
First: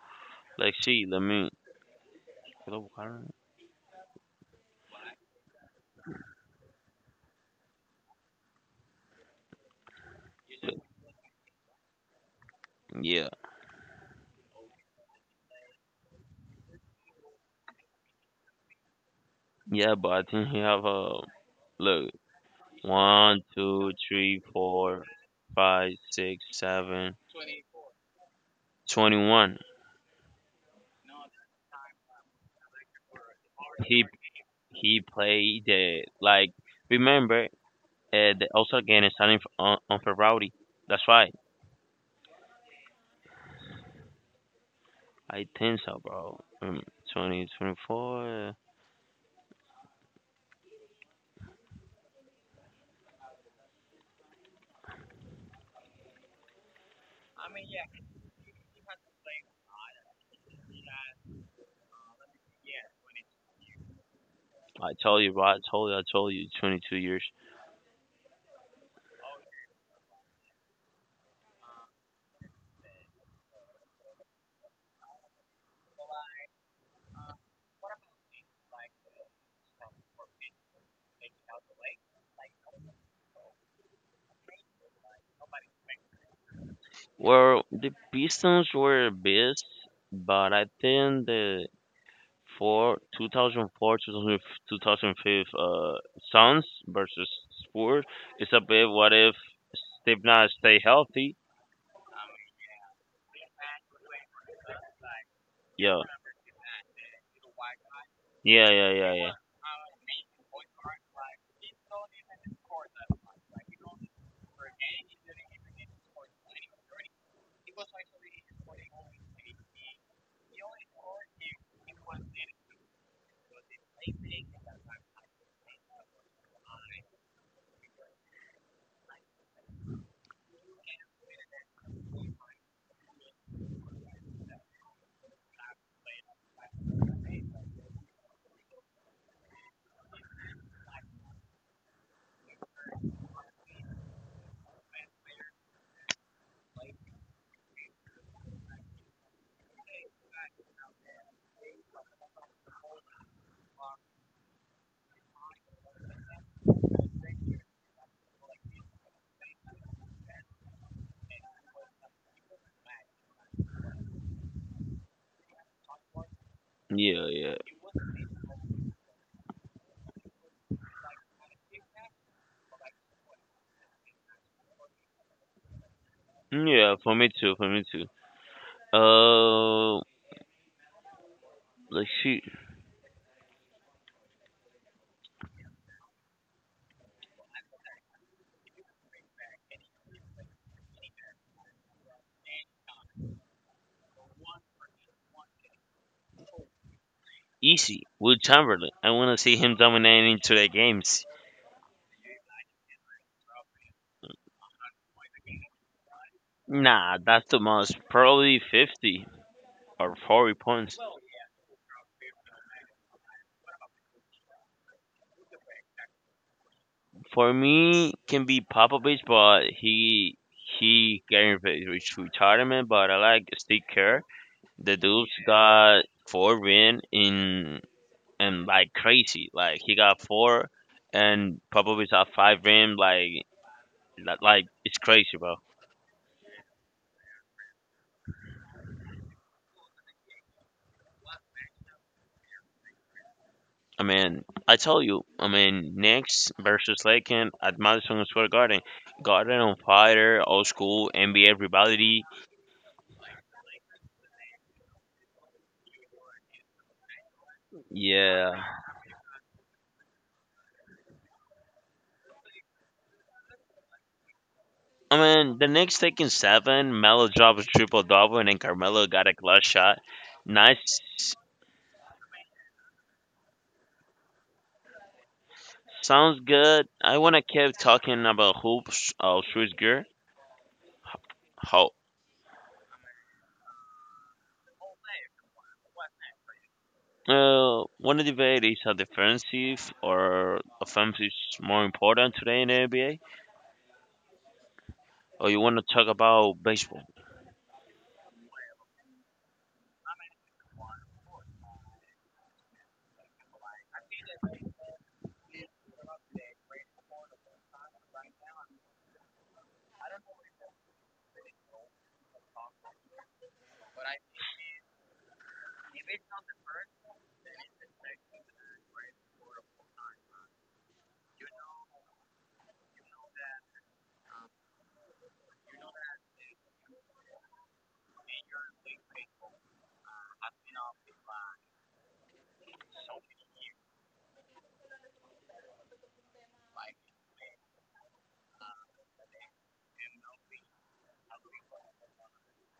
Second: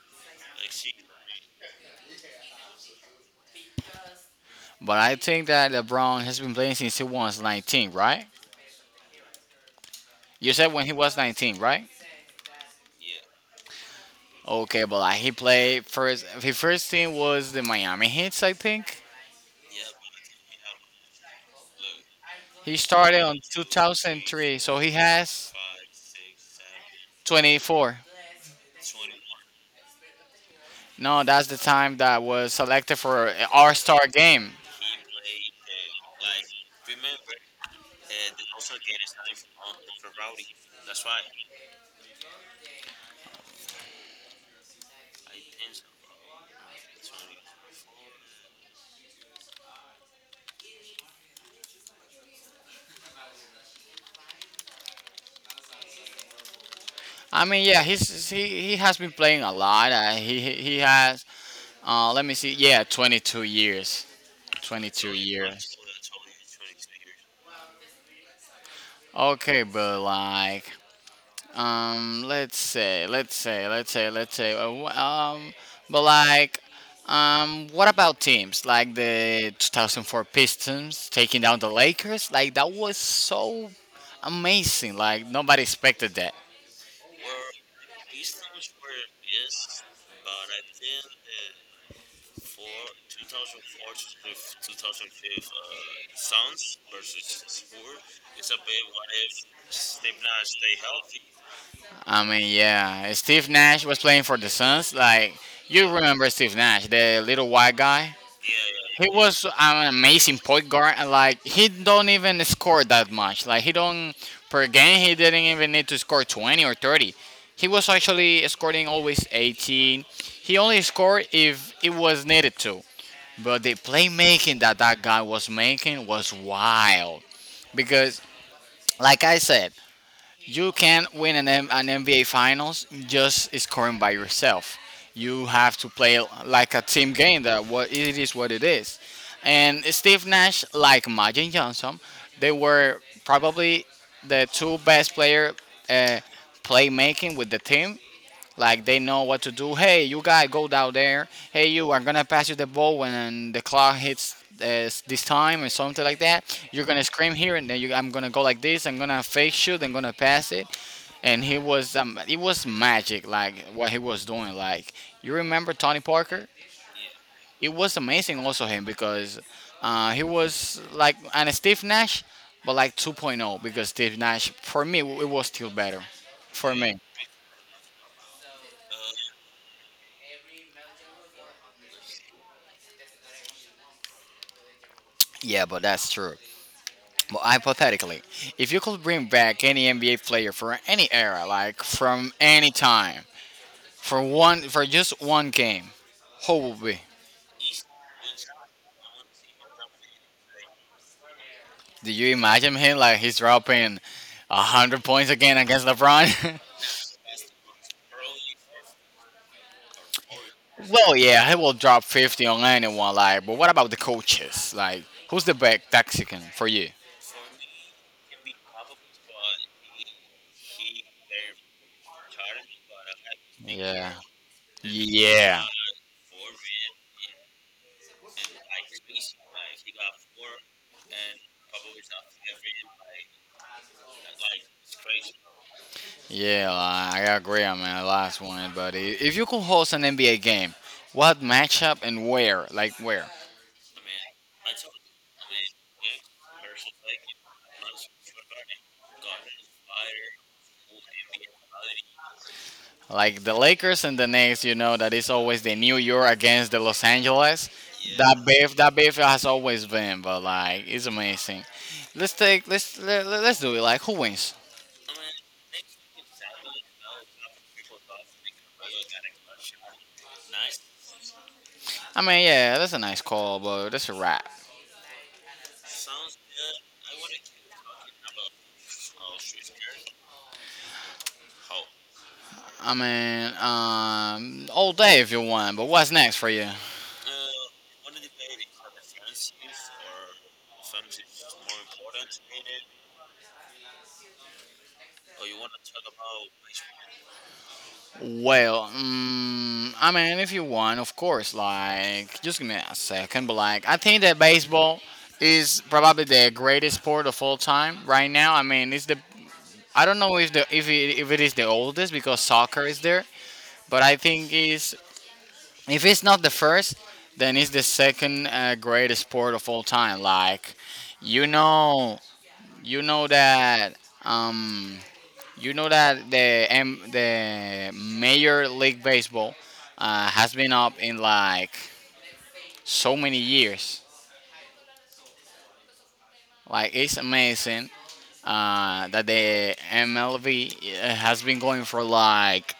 Like, see, let me. Hello, Karen? But I think that LeBron has been playing since he was 19, right? You said when he was 19, right? Yeah, Okay, but like he played first. His first team was the Miami Heat, I think. yeah, but I think he have a look. He started on One, two, three, 2003, so he four, has five, six, seven, 24. 21. No, that's the time that was selected for All Star He game. he played the like. Remember, the also again starting on Ferrari. That's right. I think so, bro. 20, 24. I mean, yeah, he has been playing a lot. He has let me see. Yeah, 22 years. I 22 totally, told you, bro. Years. I told you, 22 years. Years. Okay, but like, let's say, let's say, let's say, let's say, wh- but like, what about teams like the 2004 Pistons taking down the Lakers? Like that was so amazing. Like nobody expected that. Well, the Pistons were best, but I think the for 2004, thousand four, two thousand five, Suns versus Spurs. It's a bit what if Steve Nash stay healthy? I mean, yeah, Steve Nash was playing for the Suns. Like you Yeah, remember Steve Nash, the little white guy. yeah, yeah, He yeah, was an amazing point guard, and like he don't even score that much. Like he don't per game, he didn't even need to score 20 or 30. He was actually scoring always 18. He only scored if it was needed to. But the playmaking that guy was making was wild because, like I said, you can not win an, an NBA Finals just scoring by yourself. You have to play like a team game. That what it is, what it is. And Steve Nash, like Magic Johnson, they were probably the two best player uh, playmaking with the team like they know what to do. Hey, you guys, go down there. Hey, you, I'm gonna pass you the ball when the clock hits this time or something like that. You're gonna scream here, and then you, I'm gonna go like this. I'm gonna fake shoot. I'm gonna pass it. And he was, it was magic. Like what he was doing. Like you remember Tony Parker? yeah, yeah, It was amazing. Also him because he was like and Steve Nash, but like 2.0 because Steve Nash for me it was still better yeah, for yeah. me. For me too. For me too. Uh, let's see. Yeah, but that's true. Well, hypothetically, if you could bring back any NBA player for any era, like from any time, for just one game, who would be? Easy. Will Chamberlain. I want to see him dominating today games. Do you imagine him like he's dropping 100 points again against LeBron? Nah, that's the most. Probably 50 or 40 points. Well, yeah, he will drop 50 on anyone. Like, but what about the coaches? Like, who's the best Mexican for you? For me, can be Popovich, but he getting reach retirement. But I like Steve Yeah. Kerr. The dude's Yeah. got four win in and like crazy. Like he got four, and Popovich got five win. Like like it's crazy, bro. Yeah, like, I agree on my last one, buddy. If you could host an NBA game, what matchup and where? Like where? I mean, I tell you, I mean, Knicks versus Lakers at Madison Square Garden, Garden on Fire, old school NBA rivalry. Like the Lakers and the Knicks, you know that it's always the New York against the Los Angeles. That Yeah, beef, that beef has always been, but like it's amazing. Let's take, let's do it. Like who wins? I mean, the Knicks taking seven. Melo dropped a triple double, and then Carmelo got a clutch shot. Nice. I mean, yeah, that's a nice call, but that's a wrap. Sounds good. I want to keep talking about hoops. Schwitzger. How? I mean, all day if you want, but what's next for you? Want to debate is how defensive or offensive is more important today in the NBA, or you want to talk about baseball? Well, I mean, if you want, of course, like, just give me a second, but like, I think that baseball is probably the greatest sport of all time right now. I mean, it's the I don't know if the if it is the oldest because soccer is there, but I think is if it's not the first, then it's the second greatest sport of all time. Like, you know, you know that um, you know that the Major League Baseball has been up in like so many years. Like, it's amazing that the MLB has been going for like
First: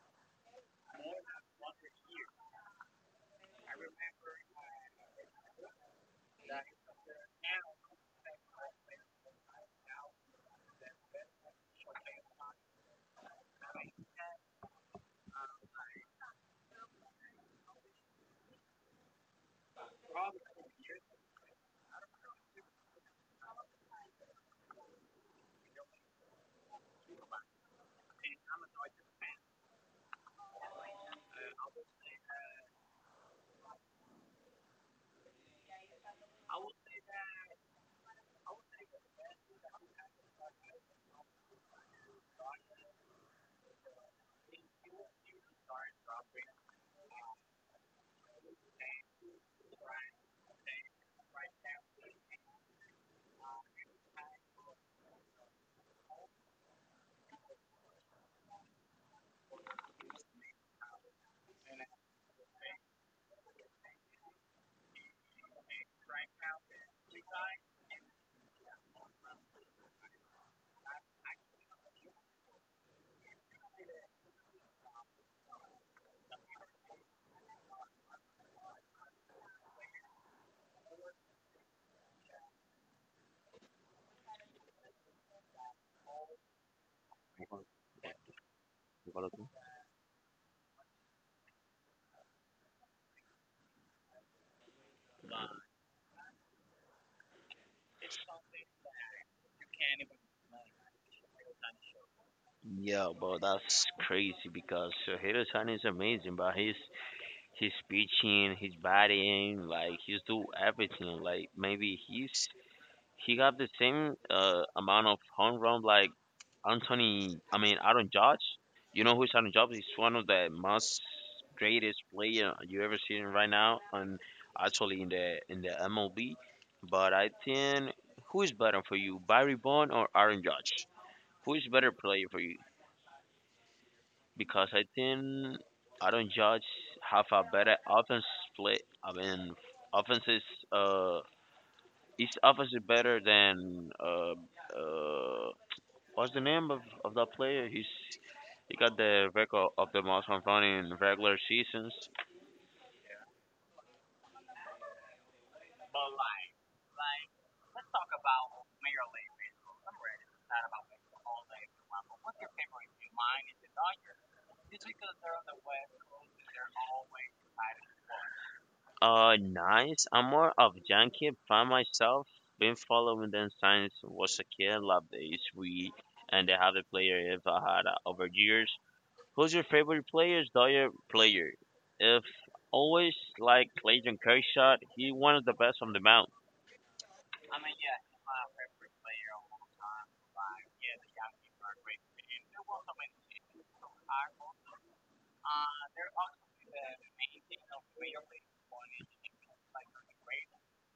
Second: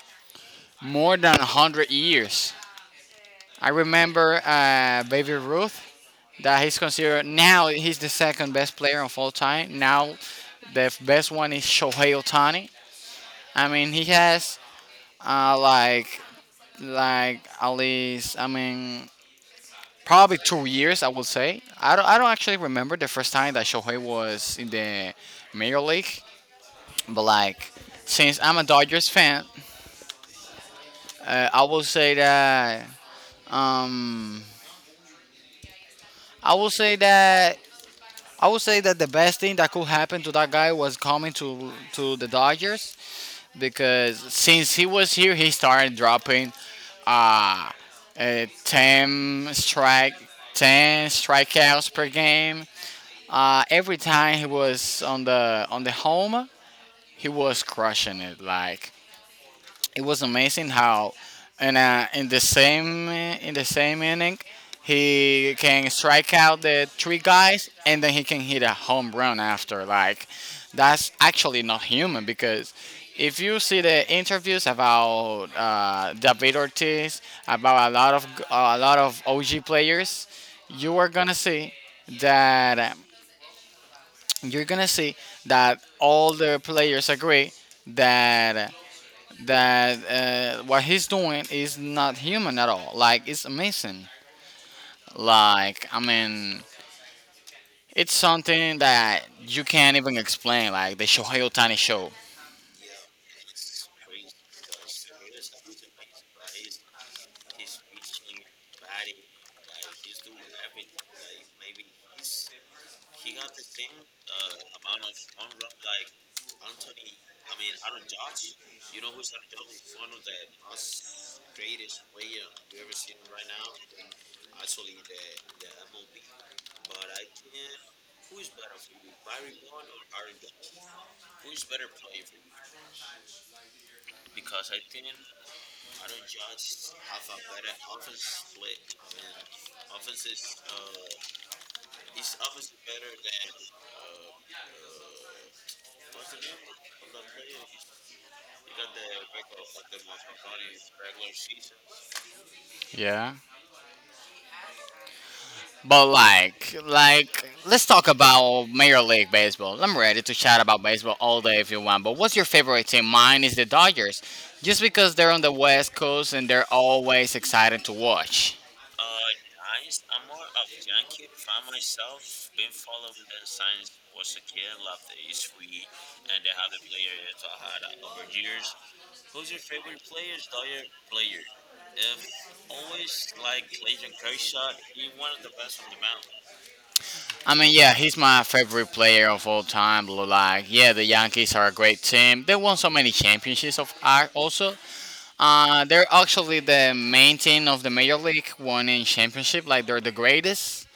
more than 100 years. I remember Baby Ruth that he's considered now he's the second best player of all time. Now the best one is Shohei Otani. I mean he has uh, like at least I mean probably 2 years I would say. I don't actually remember the first time that Shohei was in the major league, but like since I'm a Dodgers fan, I will say that um I will say that I would say that the best thing that could happen to that guy was coming to the Dodgers because since he was here, he started dropping uh, uh, 10 strike 10 strikeouts per game. Every time he was on the home, he was crushing it. Like it was amazing how in the same inning he can strike out the three guys and then he can hit a home run after like that's actually not human because if you see the interviews about David Ortiz about a lot of a lot of OG players you are gonna see that you're gonna see that all the players agree that that what he's doing is not human at all. Like it's amazing. Like I mean, it's something that you can't even explain. Like the Shohei Otani show. Yeah, bro, that's crazy because Shohei Ohtani is amazing, but he's his speeching, his bodying, like he's do everything. Like maybe he got the same amount of home run like Anthony. I mean Aaron Judge. You know who's Aaron Judge? He's one of the most greatest player you ever seen right now, and actually in the MLB. But I think who is better for you, Barry Bond or Aaron Judge? Who is better player for you? Because I think I don't judge have a better offense split. I mean, offenses. Uh, each offense is better than uh, what's the name of that player? He got the record of the most home run in regular seasons. Yeah. But like let's talk about Major League Baseball. I'm ready to chat about baseball all day if you want. But what's your favorite team? Mine is the Dodgers, just because they're on the West Coast and they're always exciting to watch. Nice. I'm more of Yankee fan myself. Been following them since was a kid. Love the each week, and they have the player if I had over years. Who's your favorite player? Dyer player. If always like Clayton Kershaw, he one of the best on the mound. I mean, yeah, he's my favorite player of all time. Like, yeah, the Yankees are a great team. They won so many championships. Of also, they're actually the main team of the major league, winning championship. Like, they're the greatest.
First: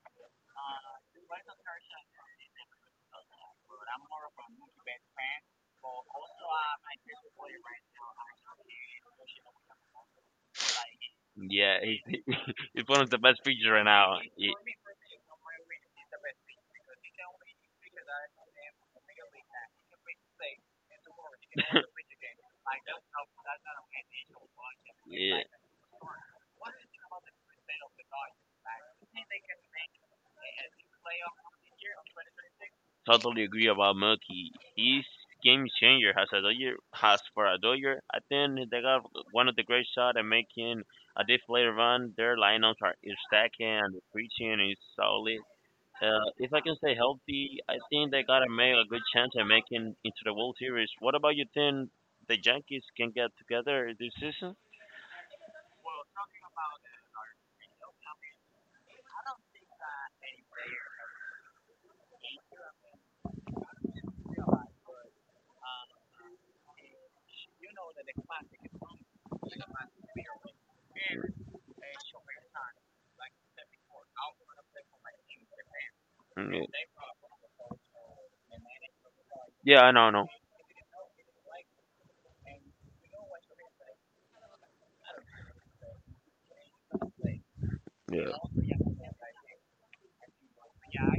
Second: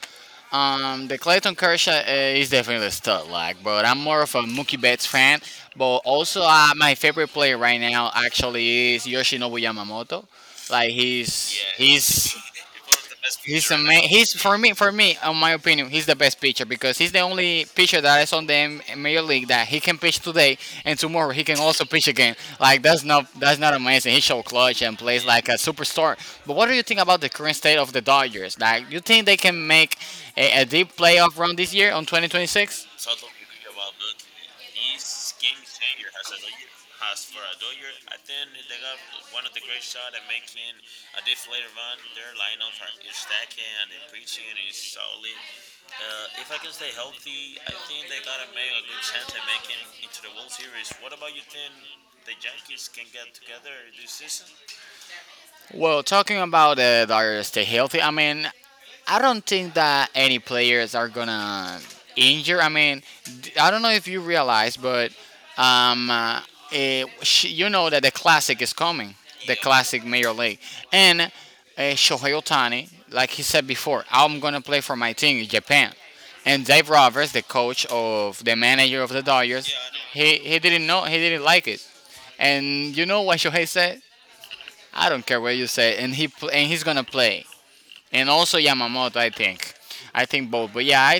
The Clayton Kershaw is definitely a stud. Like, but I'm more of a Mookie Betts fan. But also, my favorite player right now actually is Yoshinobu Yamamoto. Like he's Yeah, he's, he's one of the best pitchers he's a right man now. now. He's for me on my opinion he's the best pitcher because he's the only pitcher that is on the major league that he can pitch today and tomorrow he can also pitch again. Like that's not amazing. He show clutch and plays Yeah, like a superstar. But what do you think about the current state of the Dodgers? Like you think they can make a deep playoff run this year on 2026? totally agree about Mookie. He's game changer has a Dodger, has for a Dodger. I think they got one of the great shot at making a diff later on. Their lineups are is stacking and the preaching is solid. If I can stay healthy, I think they gotta make a good chance at making into the World Series. What about you? Think the Yankees can get together this season? Well, talking about the Dodgers stay healthy, I mean, I don't think that any players are gonna injure. I mean, I don't know if you realize, but um, uh, eh, sh you know that the classic is coming, the classic Major League, and Shohei Otani, like he said before, I'm gonna play for my team in Japan. And Mm, Dave Roberts, the coach of the manager of the Dodgers, Yeah, I know. He didn't know he didn't like it. And you know what Shohei said? I don't care what you say, and and he's gonna play and Yeah. also Yamamoto. I think both. But yeah, I,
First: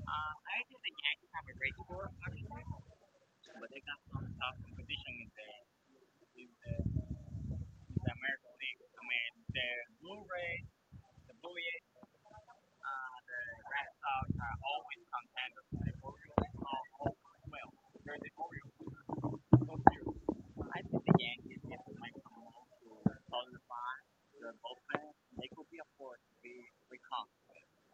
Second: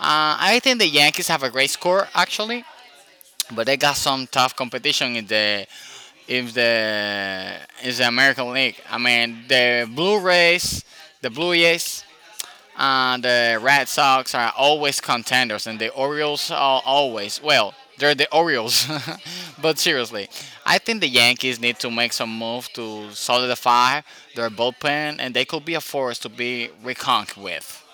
uh, I think the Yankees have a great score actually, but they got some tough competition in the in the American League. I mean, the Blue Rays, the Blue Jays, the Red Sox are always contenders, and the Orioles are always well. They're the Orioles, but seriously, I think the Yankees need to make some move to solidify their bullpen, and they could be a force to be reckoned with.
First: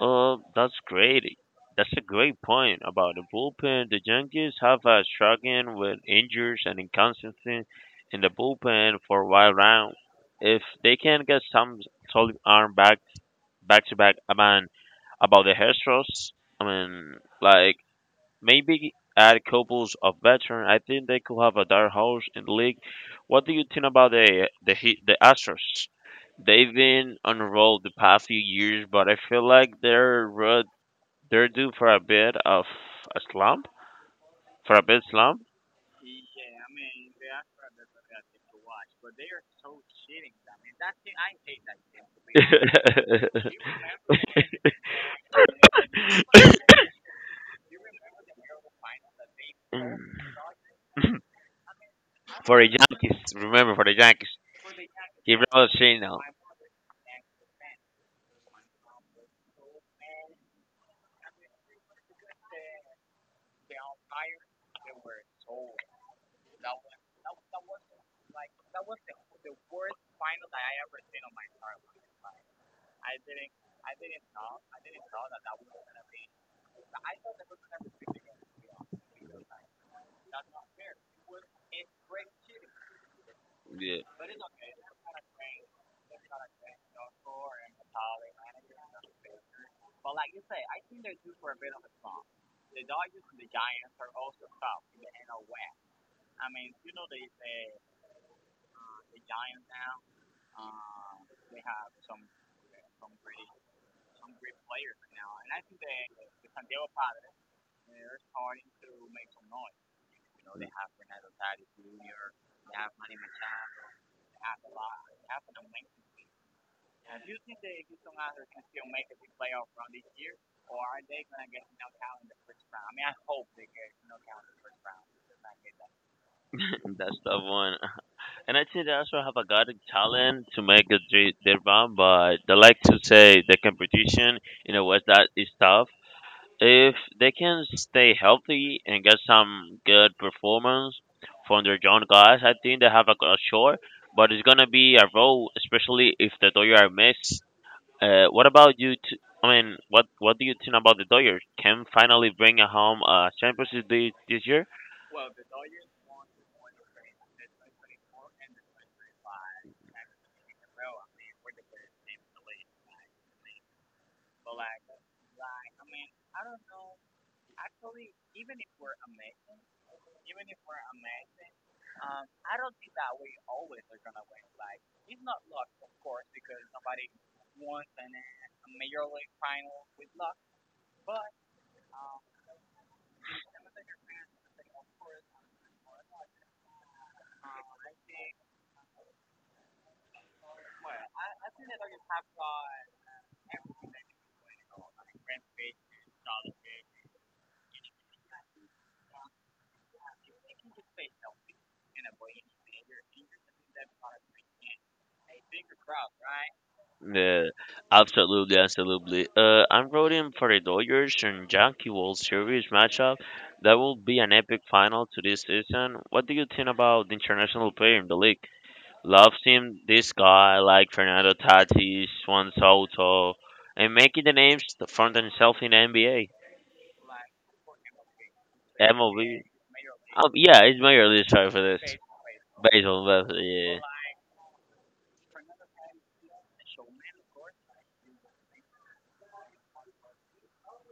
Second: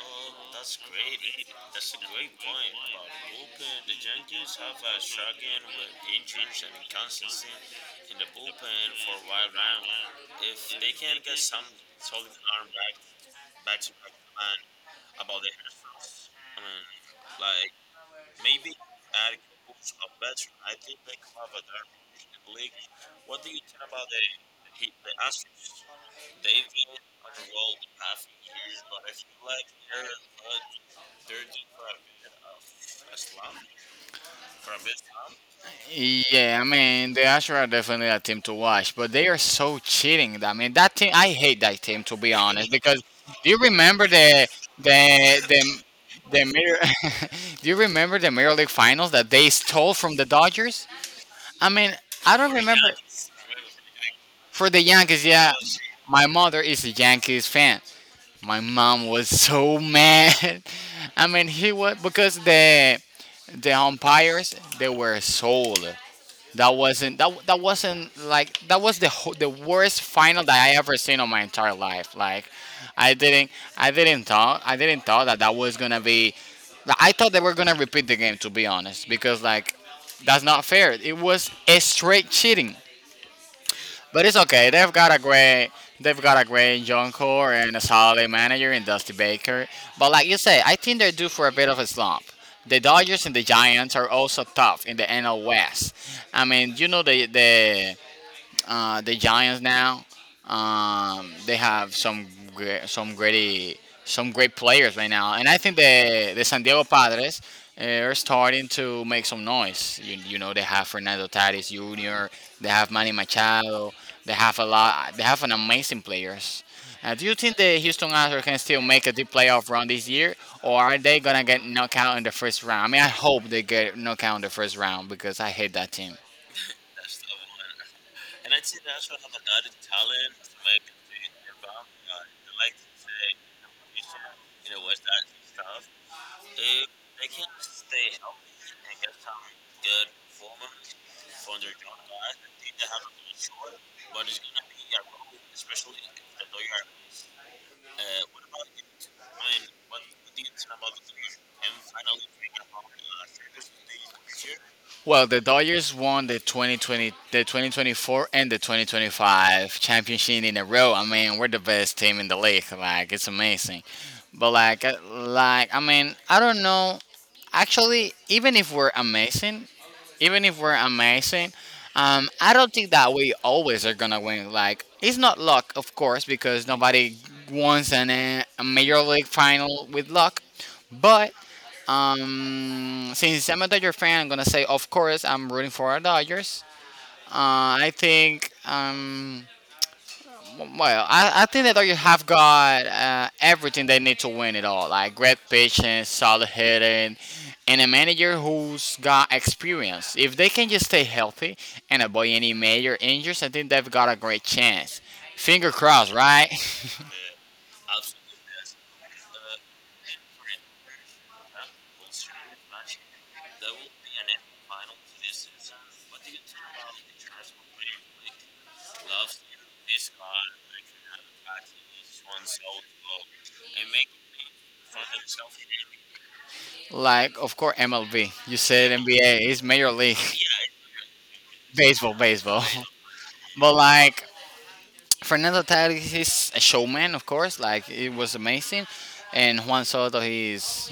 That's great. That's a great point about the bullpen. The Yankees have struggling with injuries and inconsistency in the bullpen for a while now. If they can get some solid arm back, back to back. I mean, about the hairstyles. I mean, like maybe add couples of veteran. I think they could have a dark horse in the league. What do you think about the the Astros? They've been on a roll the past few years, but I feel like they're due for a bit of a slump, for a bit slump. Yeah, I mean the Asher are definitely a team to watch, but they are so cheating. I mean that team, I hate that team to be honest. Because that do team, you remember the the the mirror? Do you remember the Mirror League Finals that they stole from the Mm. Dodgers? I mean, I don't For the remember Yankees, remember for the Yankees, for the Yankees. he Yeah, brought Chino. my mother is a Yankees fan. My mom was so mad. I mean, he was because the umpires they were sold. That wasn't like that was the the worst final that I ever seen on my entire life. Like I didn't I didn't thought that that was gonna be. Like, I thought they were gonna repeat the game to be honest because like that's not fair. It was a straight cheating. Yeah, But it's okay. They've got a great John Core and a solid manager in Dusty Baker. But like you say, I think they're due for a bit of a slump. The Dodgers and the Giants are also tough in the NL West. I mean, you know the Giants now. They have gre- some great some great players right now, and I think the San Diego Padres are starting to make some noise. You know they have Fernando Tatis Jr. They have Manny Machado. They have a lot. They have an amazing players. Do you think the Houston Astros can still make a deep playoff run this year, or are they gonna get knocked out in the first round? I mean, I hope they get knocked out in the first round because I hate that team. that's the one. And I think they also have a god talent to make a their bomb, but they like to say the competition in a way that is tough. If they can stay healthy and get some good performance from their young guys, I think they have a short. But it's gonna be a road, especially if the Dodgers miss. What about you? T- I mean, what do you think about the Dodgers? Can finally bring home a championship this year? Well, the Dodgers won the 2020, the 2024 and the 2025 championship in a row. I mean, we're the best team in the league. Like, it's amazing. But like I mean, I don't know. Actually, even if we're amazing, I don't think that we always are gonna win. Like, it's not luck, of course, because nobody wants an, a major league final with luck. But since I'm a Dodger fan, I'm gonna say, of course, I'm rooting for our Dodgers. I think, well, I think the Dodgers have got everything they need to win it all, like great pitching, solid hitting, and a manager who's got experience. If they can just stay healthy and avoid any major injuries, I think they've got a great chance. Finger crossed, right? Uh, absolutely, absolutely. I'm rooting for the Dodgers and Yankee World Series matchup. That will be an epic final to this season. What do you think about the international player in the league? Loves him, this guy like Fernando Tatis, Juan Soto, and making the names from themselves in NBA, Like, of course, MLB. You said NBA. MLB. It's Major League Yeah, it's my earliest choice for this. baseball, baseball. Basil, Basil, But yeah, like, Fernando Tatis is a showman, of course. Like it was amazing, and Juan Soto, he's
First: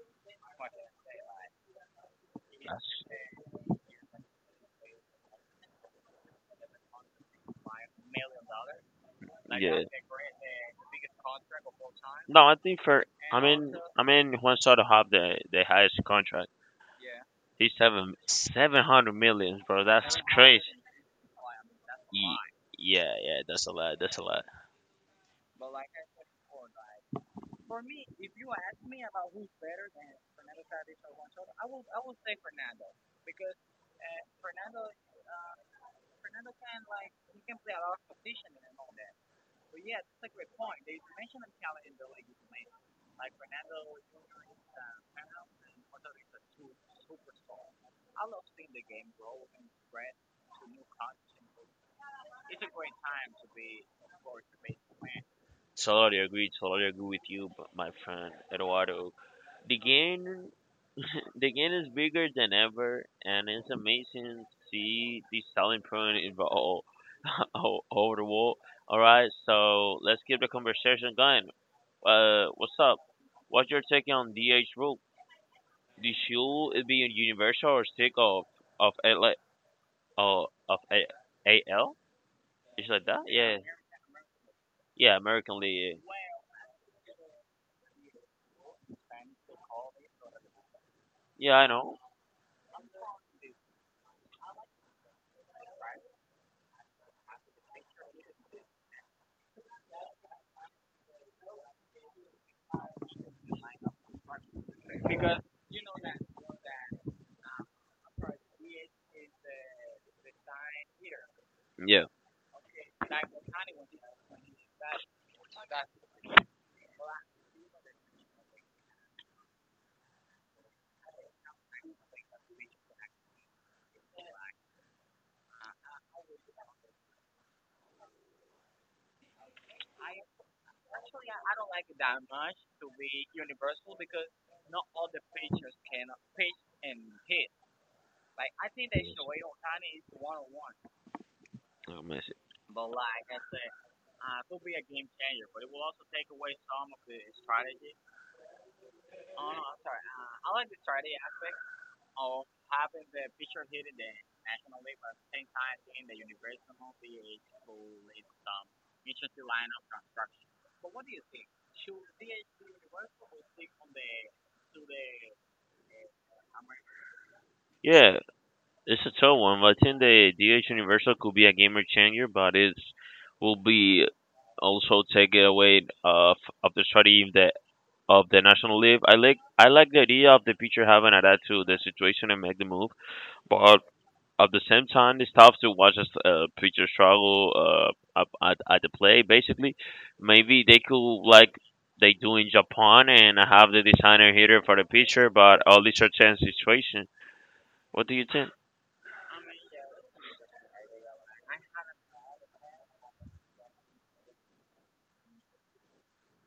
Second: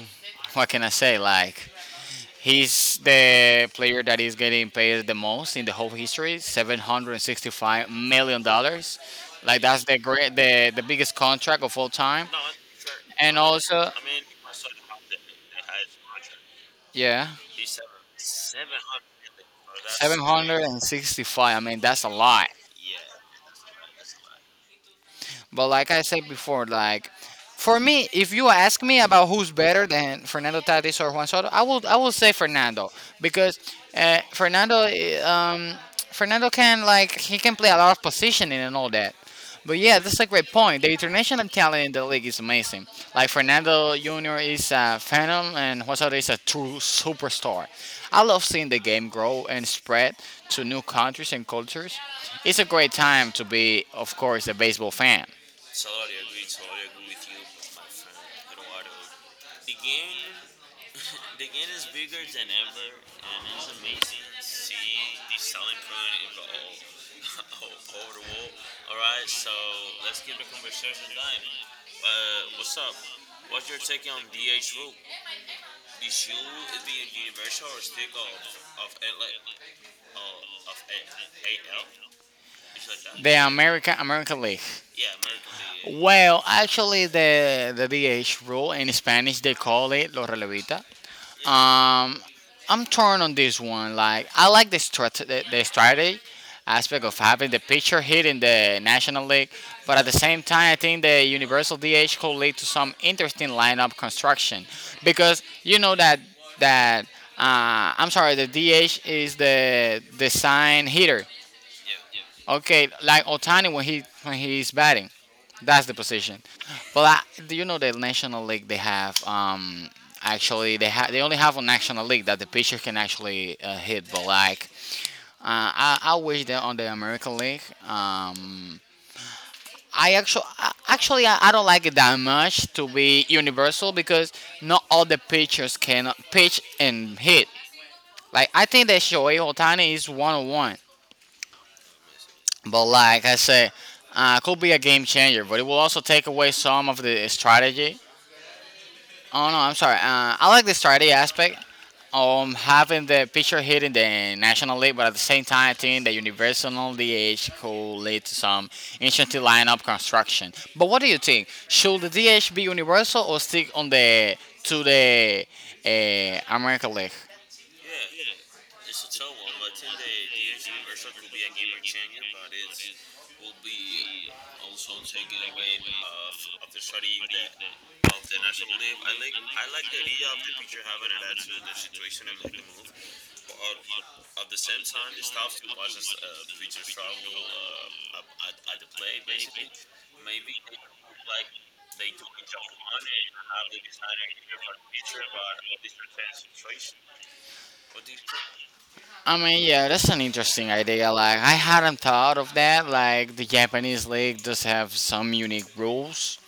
what can I say? Like that's he's the player that is getting paid the most in the whole history, $765 million. Like that's good. the great, the biggest contract of all time, No, I think for and also I mean Juan Soto have the highest contract. yeah, He's seven seven hundred million, bro. That's hundred crazy. and sixty-five. I mean that's a Ye- lot. Yeah, yeah, that's a lot. That's a lot. But like I said before, like for me, if you ask me about who's better than Fernando Tatis or Juan Soto, I will say Fernando because uh, Fernando eh, um, Fernando can like he can play a lot of positioning and all that. But yeah, that's a great point. The international talent in the league is amazing. Like Fernando Jr. is a phenom, and Juan Soto is a true superstar. I love seeing the game grow and spread to new countries and cultures. It's a great time to be, of course, a baseball fan. Totally agree. Totally agree with you, my friend Eduardo. The game, the game is bigger than ever, and it's amazing to see the selling point evolve over the wall. All right, so let's keep the conversation going. What's up? What's your take on DH rule? The should it be a universal or stick of a like uh, of A, AL? It's like that? The Yeah, American League. yeah, American League. League. Well, actually, the DH rule in Spanish they call it los relevita. Yeah, I know. Um, I'm torn on this one. Like, I like the strategy aspect of having the pitcher hit in the National League, but at the same time, I think the universal DH could lead to some interesting lineup construction because you know that I'm sorry, the DH is the sign hitter. Yeah. Okay, like Otani when he when he's batting, that's the position. But I, do you know the National League they have? Actually, they only have on National League that the pitcher can actually hit. But like, I wish that on the American League. Um, I actually actually I don't like it that much to be universal because not all the pitchers can pitch and hit. Like I think that Shohei Otani is one on one. Oh, Messi. But like I say, could be a game changer, but it will also take away some of the strategy. Oh no, I'm sorry. I like the strategy aspect having the picture hit in the national league, but at the same time, I think the universal DH could lead to some interesting lineup construction. But what do you think? Should the DH be universal or stick on the to the American League? Yeah, it's a tough one. But I think the DH Universal could be a gamer changer, but it's will be also take it away of the strategy of the national league. I like the idea of the pitcher having adapt to the situation and make the move, but at the same time, it's tough to watch a pitcher struggle up at the play. Basically, maybe they could like they do in Japan and have the designer hitter for the pitcher, but all these are chance situation. What do you think? I mean, yeah, that's an interesting idea. Like, I hadn't thought of that. Like, the Japanese league does have some unique rules,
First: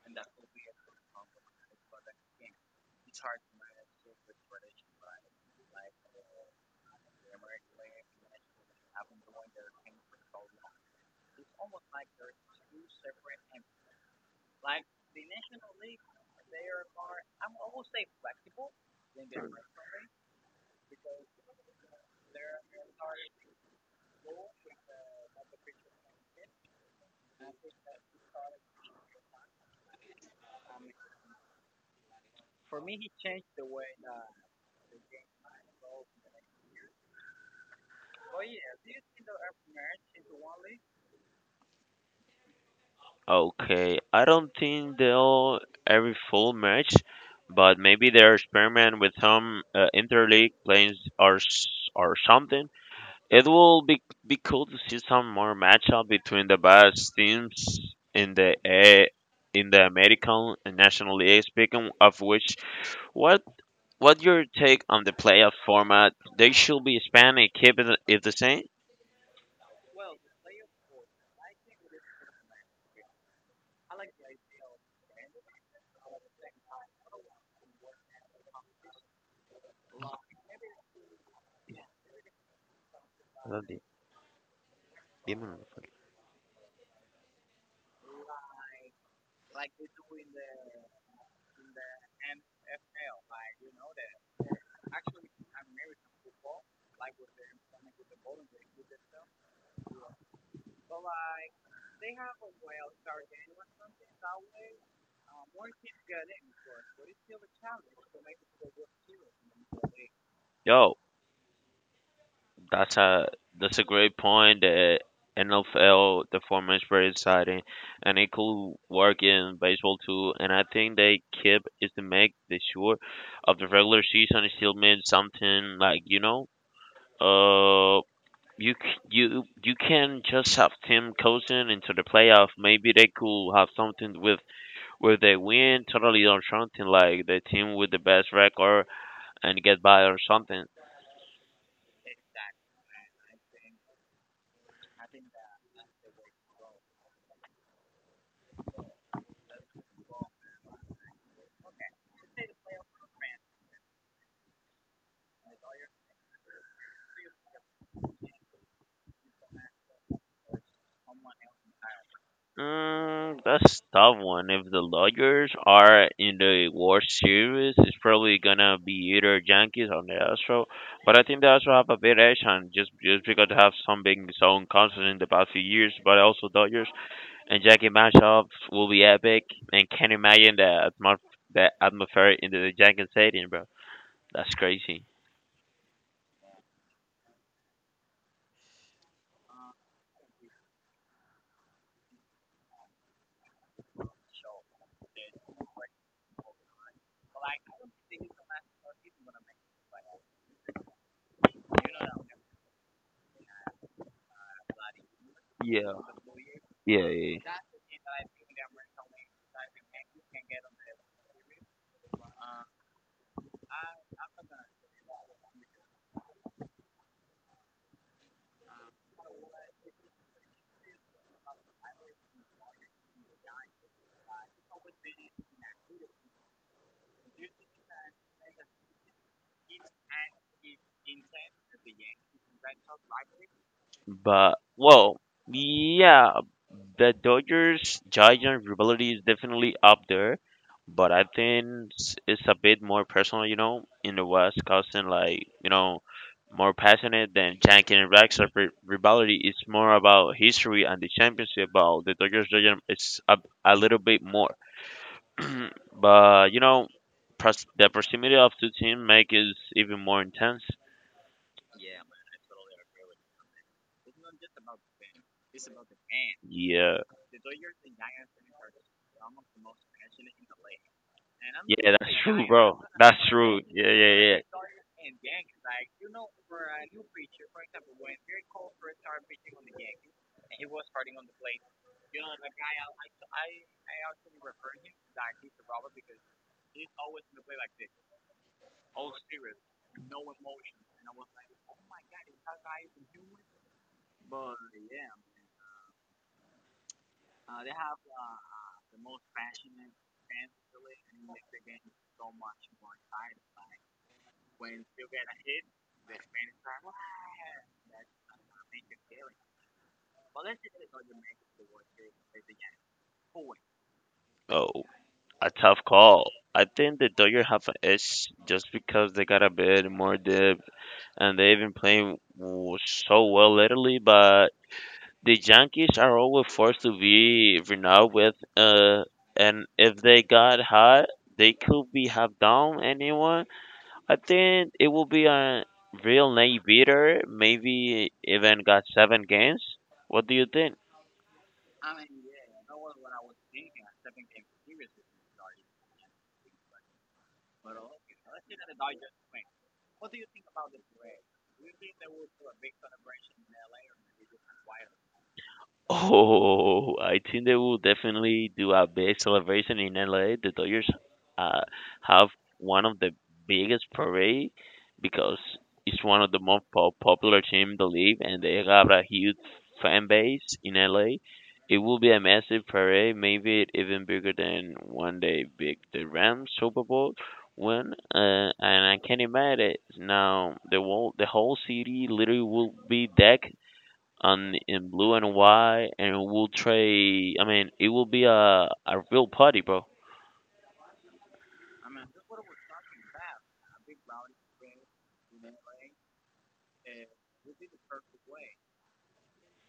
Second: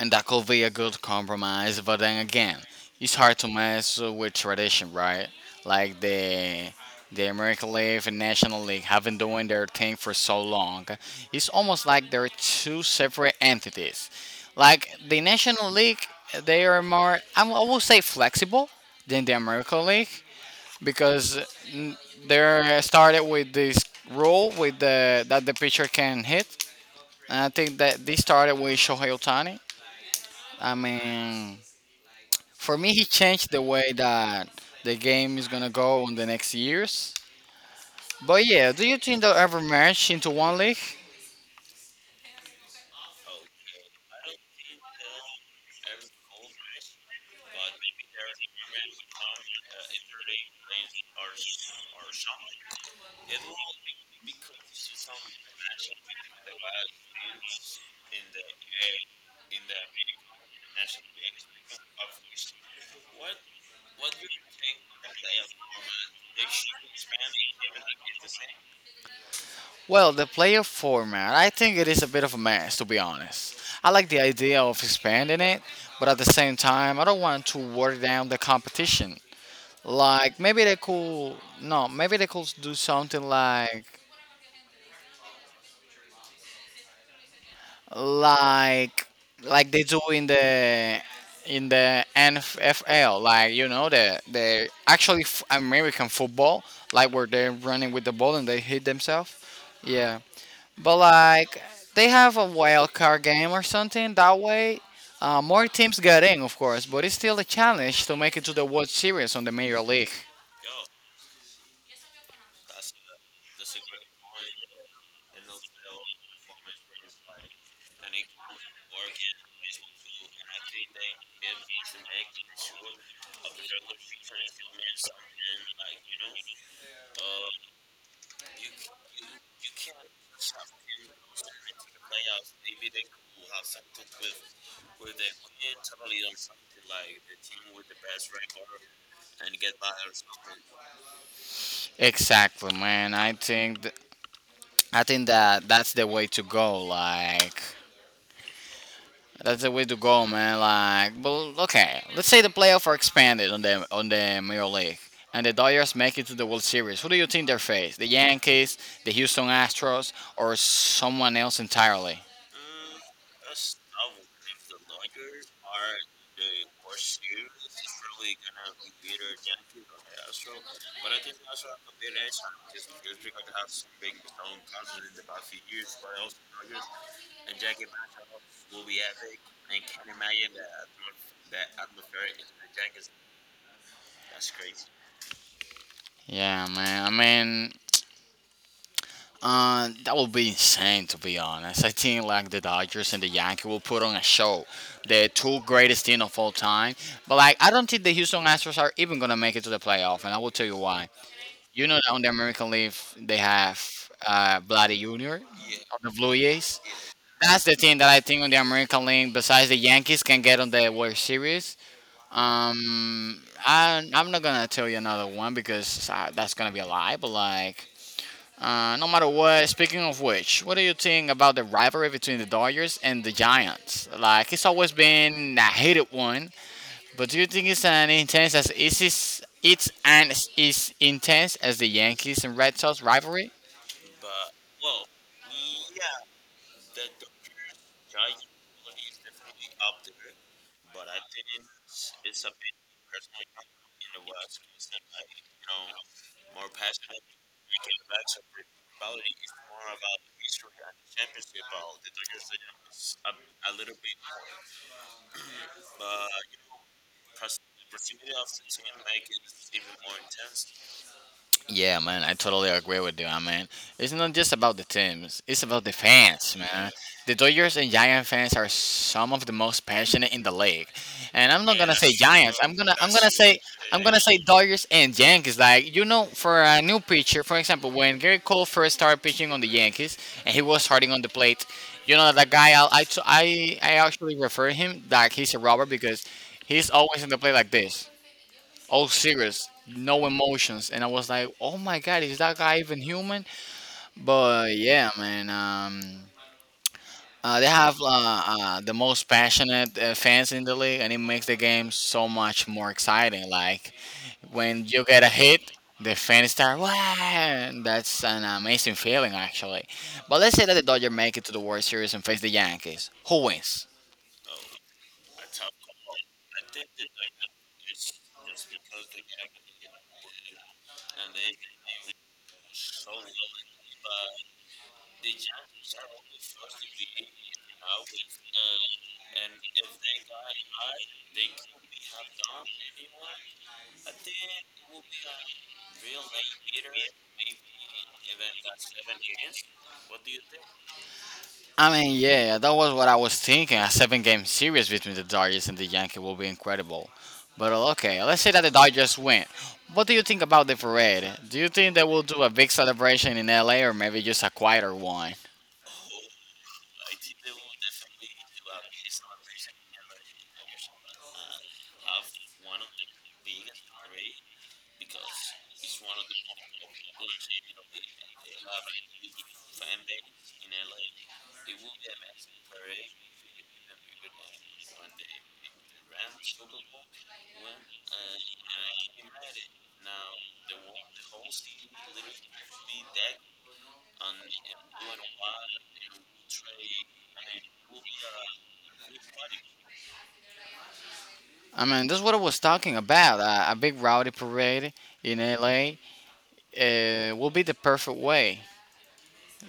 and that could be a good compromise. But then again, it's hard to mess with tradition, right? Like the American League and National League have been doing their thing for so long. It's almost like they're two separate entities. Like the National League, they are more I will say flexible than the American League, because n- they started with this rule with the that the pitcher can hit, and I think that this started with Shohei Otani. I mean, for me, he changed the way that the game is gonna go in the next years. But yeah, do you think they'll ever merge into one league? Okay, I don't think they'll every full match, but maybe they're experiment with some interleague plays or or something. It will be cool to see some more matchup between the best teams in the A in the American and National League. Speaking of which, what what your take on the playoff format? They should be expanding, keep it it the same. Well, the playoff format, I think it is a bit of a mess, to be honest. I like the idea of expanding it, but at the same time, I don't want to water down the competition. Like maybe they could no, maybe they could do something like like they do in the NFL, like you know the actually American football, like where they're running with the ball and they hit themselves. Yeah, but like they have a wild card game or something that way. More teams get in, of course, but it's still a challenge to make it to the World Series on the Major League. Yo. That's a that's a great point. The NFL, the format is very exciting, and it could work in baseball too. And I think they keep is to make the sure of the regular season it still means something like you know, uh, you you you can just have Tim coaching into the playoff. Maybe they could have something with where they win totally or something like the team with the best record and get by or something. Exactly, man. I think that that's the way to go. That's the way to go, man. Like, well, okay. Let's say the playoffs are expanded on the Major League, and the Dodgers make it to the World Series. Who do you think they face? The Yankees, the Houston Astros, or someone else entirely? Mm, that's tough one. If the Dodgers are in the World Series, it's probably gonna be either Yankees or the Astros. But I think the Astros have a bit edge, and just because they have some big own constant in the past few years. But also Dodgers and Yankee matchups will be epic, and can't imagine the atmos the atmosphere in the Yankee Stadium, bro. That's crazy. Yeah, man. I mean, that would be insane to be honest. I think like the Dodgers and the Yankees will put on a show, the two greatest team of all time. But like, I don't think the Houston Astros are even gonna make it to the playoff, and I will tell you why. You know that on the American League they have Bloody Junior Yeah, on the Blue Jays. yeah, yeah. That's the team that I think on the American League, besides the Yankees, can get on the World Series. I'm not gonna tell you another one because that's gonna be a lie. But like, no matter what. Speaking of which, what do you think about the rivalry between the Dodgers and the Giants? Like, it's always been a hated one but do you think it's an intense as is it's and is intense as the Yankees and Red Sox rivalry? But well, yeah, the Dodgers Giant rivalry is definitely up there, but I think it's a bit more personal, you know, in the West, causing like you know more passionate than Yankee and rivalry. It's more about history and the championship. About the Dodgers Giant, it's a little bit more, but you know, the proximity of two teams make it even more intense. Yeah, man, I totally agree with you. I mean, it's not just about the teams; it's about the fans, man. Yeah. The Dodgers and Giant fans are some of the most passionate in the league, and I'm not Yeah, gonna say that's true, Giants. Bro. That's true. Yeah, I'm yeah, gonna say yeah. Dodgers and Yankees. Like you know, for a new pitcher, for example, when Gary Cole first started pitching on the Yankees and he was starting on the plate, you know that guy. I actually refer him like he's a robber because he's always in the plate like this all serious, no emotions, and I was like, "Oh my God, is that guy even human?" But yeah, man, they have the most passionate fans in the league, and it makes the game so much more exciting. Like when you get a hit, the fans start wow, and that's an amazing feeling actually. But let's say that the Dodgers make it to the World Series and face the Yankees. Who wins? Oh, a tough call. I think the Dodgers have an edge just because they got a bit more depth and they've been playing so well lately. But the Yankees are always forced to be renowned with, and if they got hot, they could be have down anyone. I think it will be a real night beater. Maybe even got seven games. What do you think? I mean, yeah, that was what I was thinking. A seven game series between the Dodgers and the Yankees will be incredible. But okay, let's say that the Dodgers win. What do you think about the parade? Do you think they will do a big celebration in LA or maybe just a quieter one? Oh, I think they will definitely do a big celebration in LA. The Dodgers uh, have one of the biggest parade because it's one of the most popular team in the league, and they have a huge fan base in LA. It will be a massive parade, maybe even bigger than one day big the Rams Super Bowl win. And I can imagine now the whole city literally will be decked on in blue and white, and we'll trade. I mean, it will be a real party, bro. I mean, that's what I was talking about. A big rowdy parade in LA will be the perfect way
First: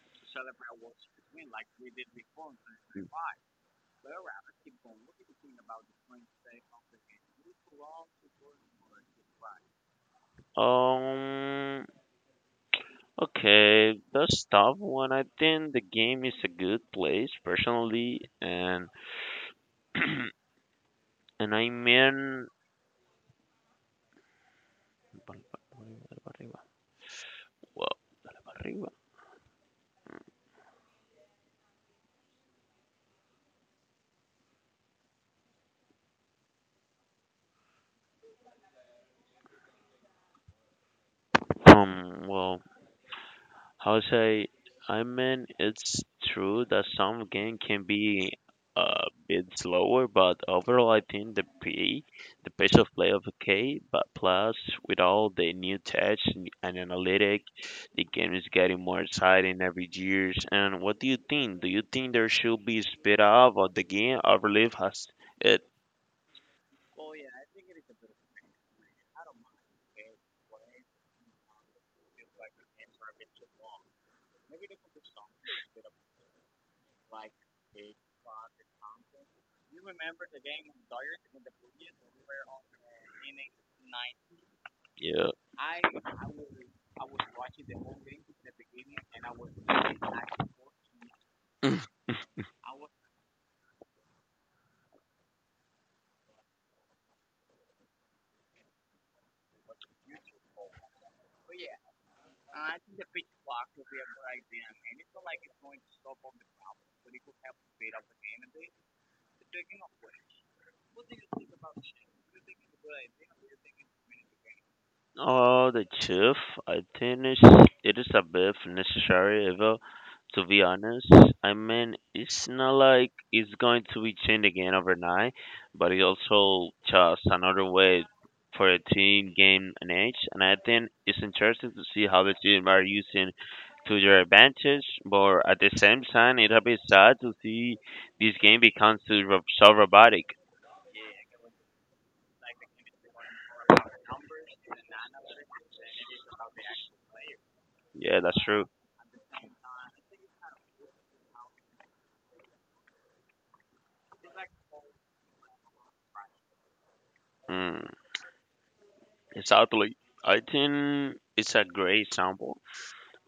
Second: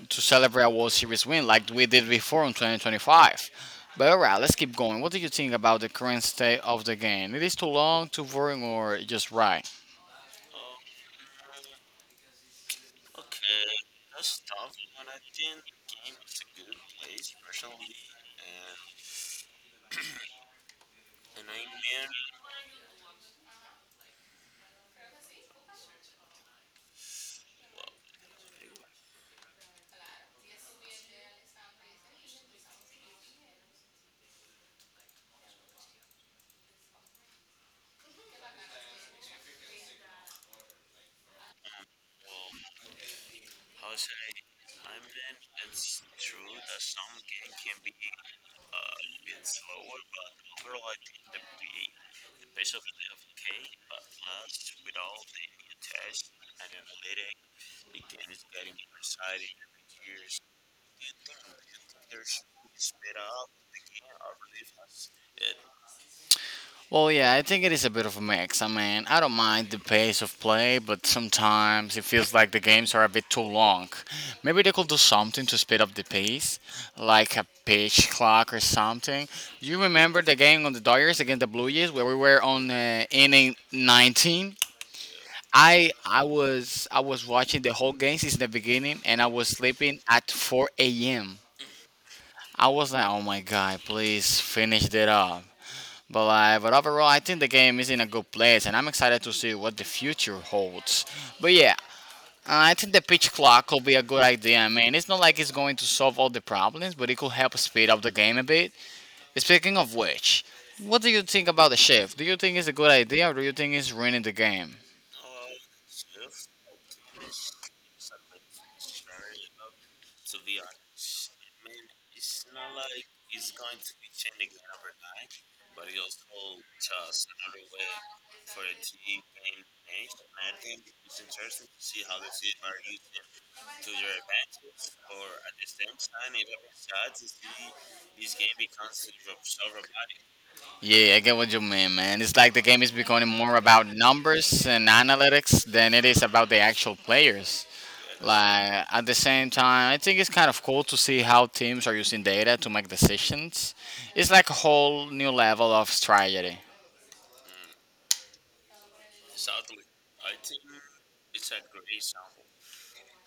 to celebrate a World Series win like we did before in 2025. But alright, let's keep going. What do you think about the current state of the game? It is too long, too boring, or just right? Um. Okay, that's tough one. I think the game is a good place personally, and I mean, well, well, how say? I mean, it's true that some game can be a bit slower, but overall, I think the play, the pace of play of okay. But plus, with all the new touch and analytic, the game is getting more exciting every year. And what do you think? Do you think there should be speed up of the game, or relief has it? Well, yeah, I think it is a bit of a mix. I mean, I don't mind the pace of play, but sometimes it feels like the games are a bit too long. Maybe they could do something to speed up the pace, like a pitch clock or something. You remember the game on the Dodgers against the Blue Jays where we were on inning 19? Yeah. I was watching the whole game since the beginning, and I was sleeping at 4 a.m. I was like, oh my god, please finish that up. But like, but overall, I think the game is in a good place, and I'm excited to see what the future holds. But yeah, I think the pitch clock could be a good idea. I mean, it's not like it's going to solve all the problems, but it could help speed up the game a bit. Speaking of which, what do you think about the shift? Do you think it's a good idea, or do you think it's ruining the game? The chief, I think it's, it is a bit necessary ever. To be honest, I mean, it's not like it's going to be changed again overnight, but it's also just another way for a team gain an edge. And I think it's interesting to see how the team are using to their advantage. But at the same time, it'll be sad to see this game becomes so robotic. Yeah, I get what you mean, man. It's like the game is becoming more about numbers and analytics than it is about the actual players. Yeah, that's true. Like at the same time, I think it's kind of cool to see how teams are using data to make decisions. It's like a whole new level of strategy. Mm. Exactly. I think it's a great example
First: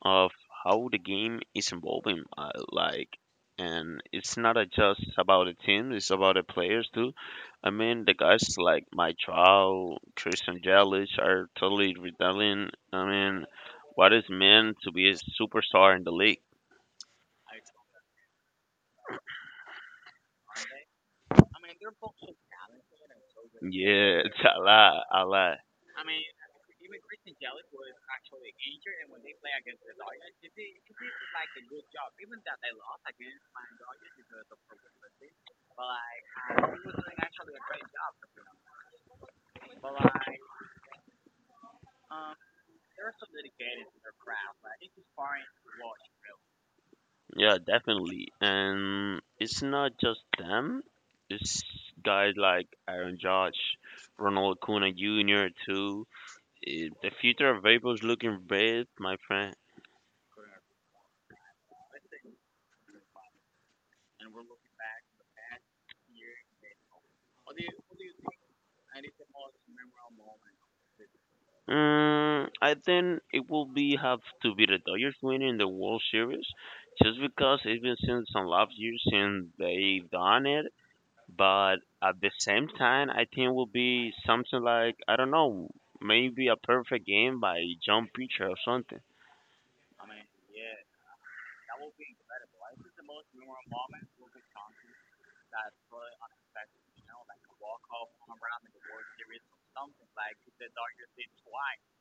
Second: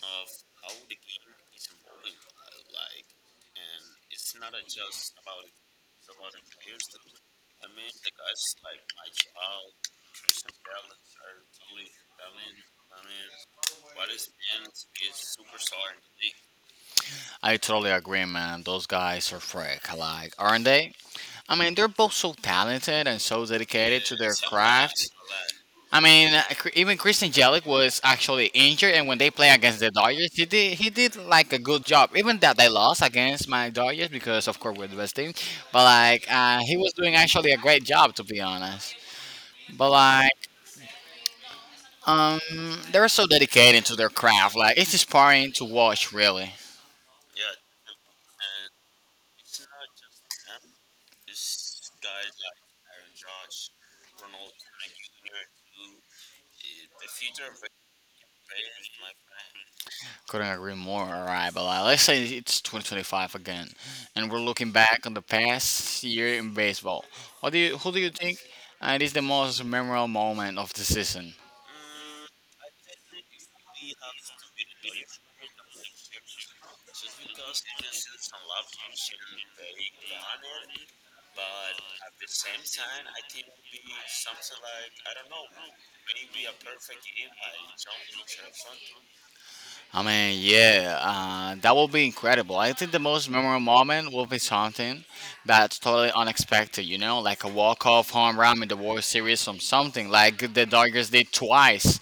of how the game is evolving. And it's not just about the team; it's about the players too. I mean, the guys like my Trout, Christian Yelich are totally rebelling. I mean, what is meant to be a superstar in the league? I totally agree, man. Those guys are freak, like, aren't they? I mean, they're both so talented and so dedicated to Yeah, their it's a lot, craft. a lot. I mean, even Christian Jelic was actually injured, and when they play against the Dodgers, he did like a good job. Even that they lost against my Dodgers because, of course, we're the best team. But like, he was doing actually a great job, to be honest. But like, um, they're so dedicated to their craft. Like, it's inspiring to watch, really. Yeah, definitely. And it's not just them. It's guys like Aaron Judge, Ronald Acuna Jr. too. Eh, the future of vapor looking bright, my friend. Couldn't agree more. All right, but like, let's say it's 2025 again, and we're looking back on the past year in baseball. What do you, who do you think is the most memorable moment of the season? Mm, I think it will be have to be the Dodgers winning the World Series, just because it's been since some last year since they've done it. But at the same time, I think it will be something like I don't know, maybe a perfect game by John Pitcher or something. I mean, yeah, that will be incredible. I think the most memorable moment will be something that's totally unexpected, you know, like a walk-off home run in the World Series from something like the Dodgers did twice.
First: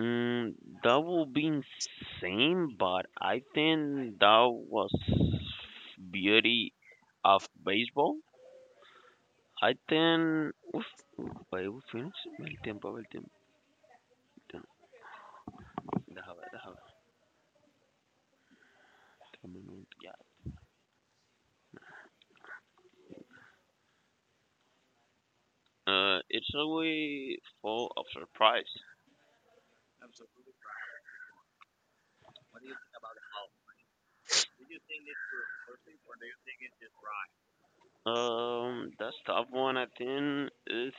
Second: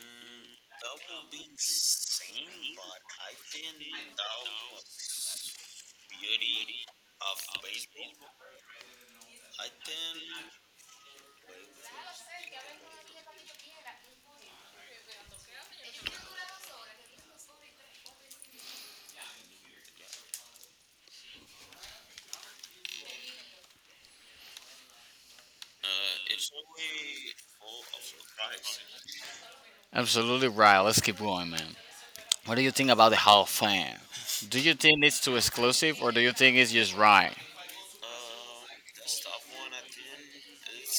Mm, that would be insane, but I think that was beauty of baseball. I think. Uf, wait, we finished? El tiempo, el tiempo, el tiempo. Deja ver, deja ver. Dame un momento, ya. It's always full of surprise. Absolutely right. Let's keep going, man. What do you think about the Hall of Fame? Do you think it's too exclusive or do you think it's just right? That's tough one. I think it's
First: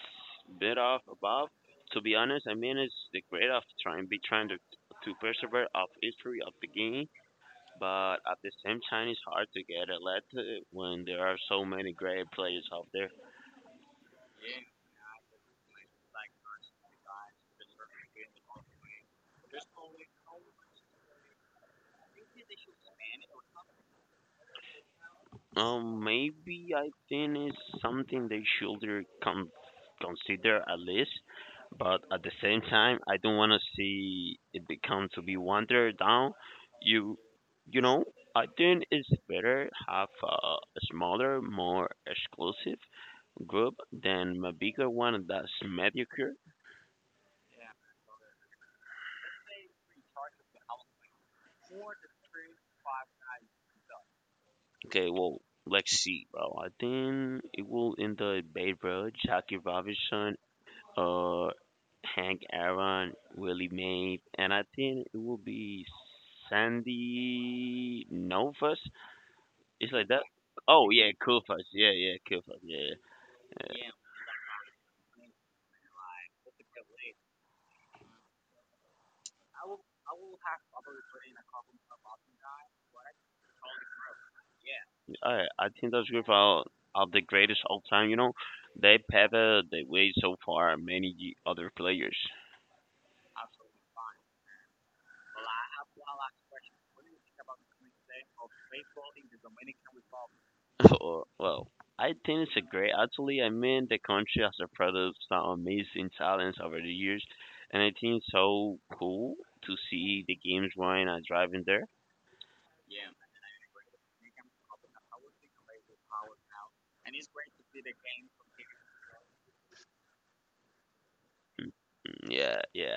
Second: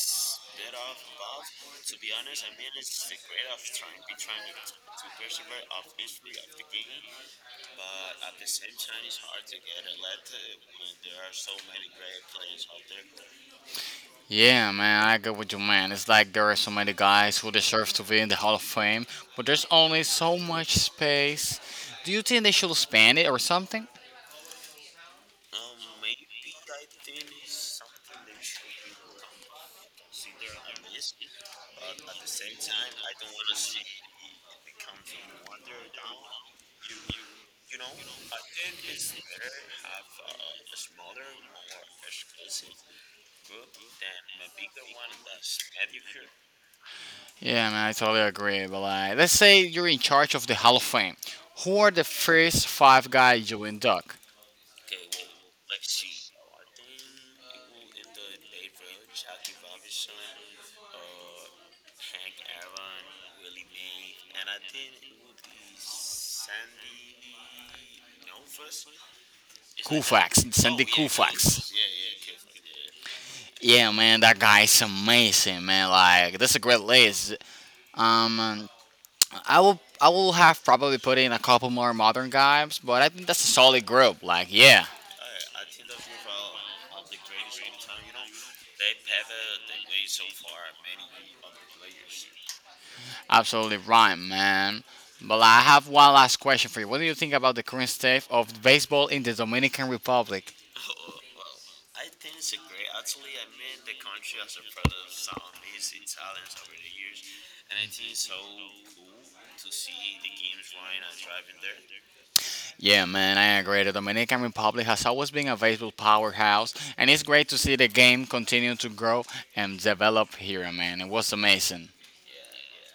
bit off above. To be honest, I mean it's the grade of be trying to persevere of history of the game but at the same time, it's hard to get a when there are so many great players out there. Yeah, man, I go with you, man. It's like there are so many guys who deserve to be in the Hall of Fame, but there's only so much space. Do you think they should expand it or something? Maybe I think it's something they should consider at least, but at the same time, I don't want to see it become to be watered down. You, you know, I think it's better have a smaller, more exclusive group than a bigger one that's mediocre. Yeah, man, I totally agree. But like, let's say you're in charge of the Hall of Fame. Who are the first five guys you induct? Okay, well, let's see, bro. I think it will end the Babe Ruth, Jackie Robinson, uh, Hank Aaron, Willie Mays, and I think it will be Sandy Novas. It's like that. Koufax, Sandy Oh yeah, cool first. Koufax. Yeah, yeah, cool first. Yeah, yeah. Yeah, man, that guy is amazing, man. Like, that's a great list. Um, I will have probably put in a couple more modern guys, but I think that's a solid group. Like, yeah, Alright, I think that's good for all of the greatest all time. You know, they pepper they way so far many other players. absolutely right, man. But like, I have one last question for you. What do you think about the current state of baseball in the Dominican Republic? Well, I think it's a great. Actually, I mean, the country has a product some amazing talents over the years, and I think it's so cool to see the games running and driving there. Yeah, man, I agree. The Dominican Republic has always been a baseball powerhouse, and it's great to see the game continue to grow and develop here, man. It was amazing. Mm, yeah, yeah,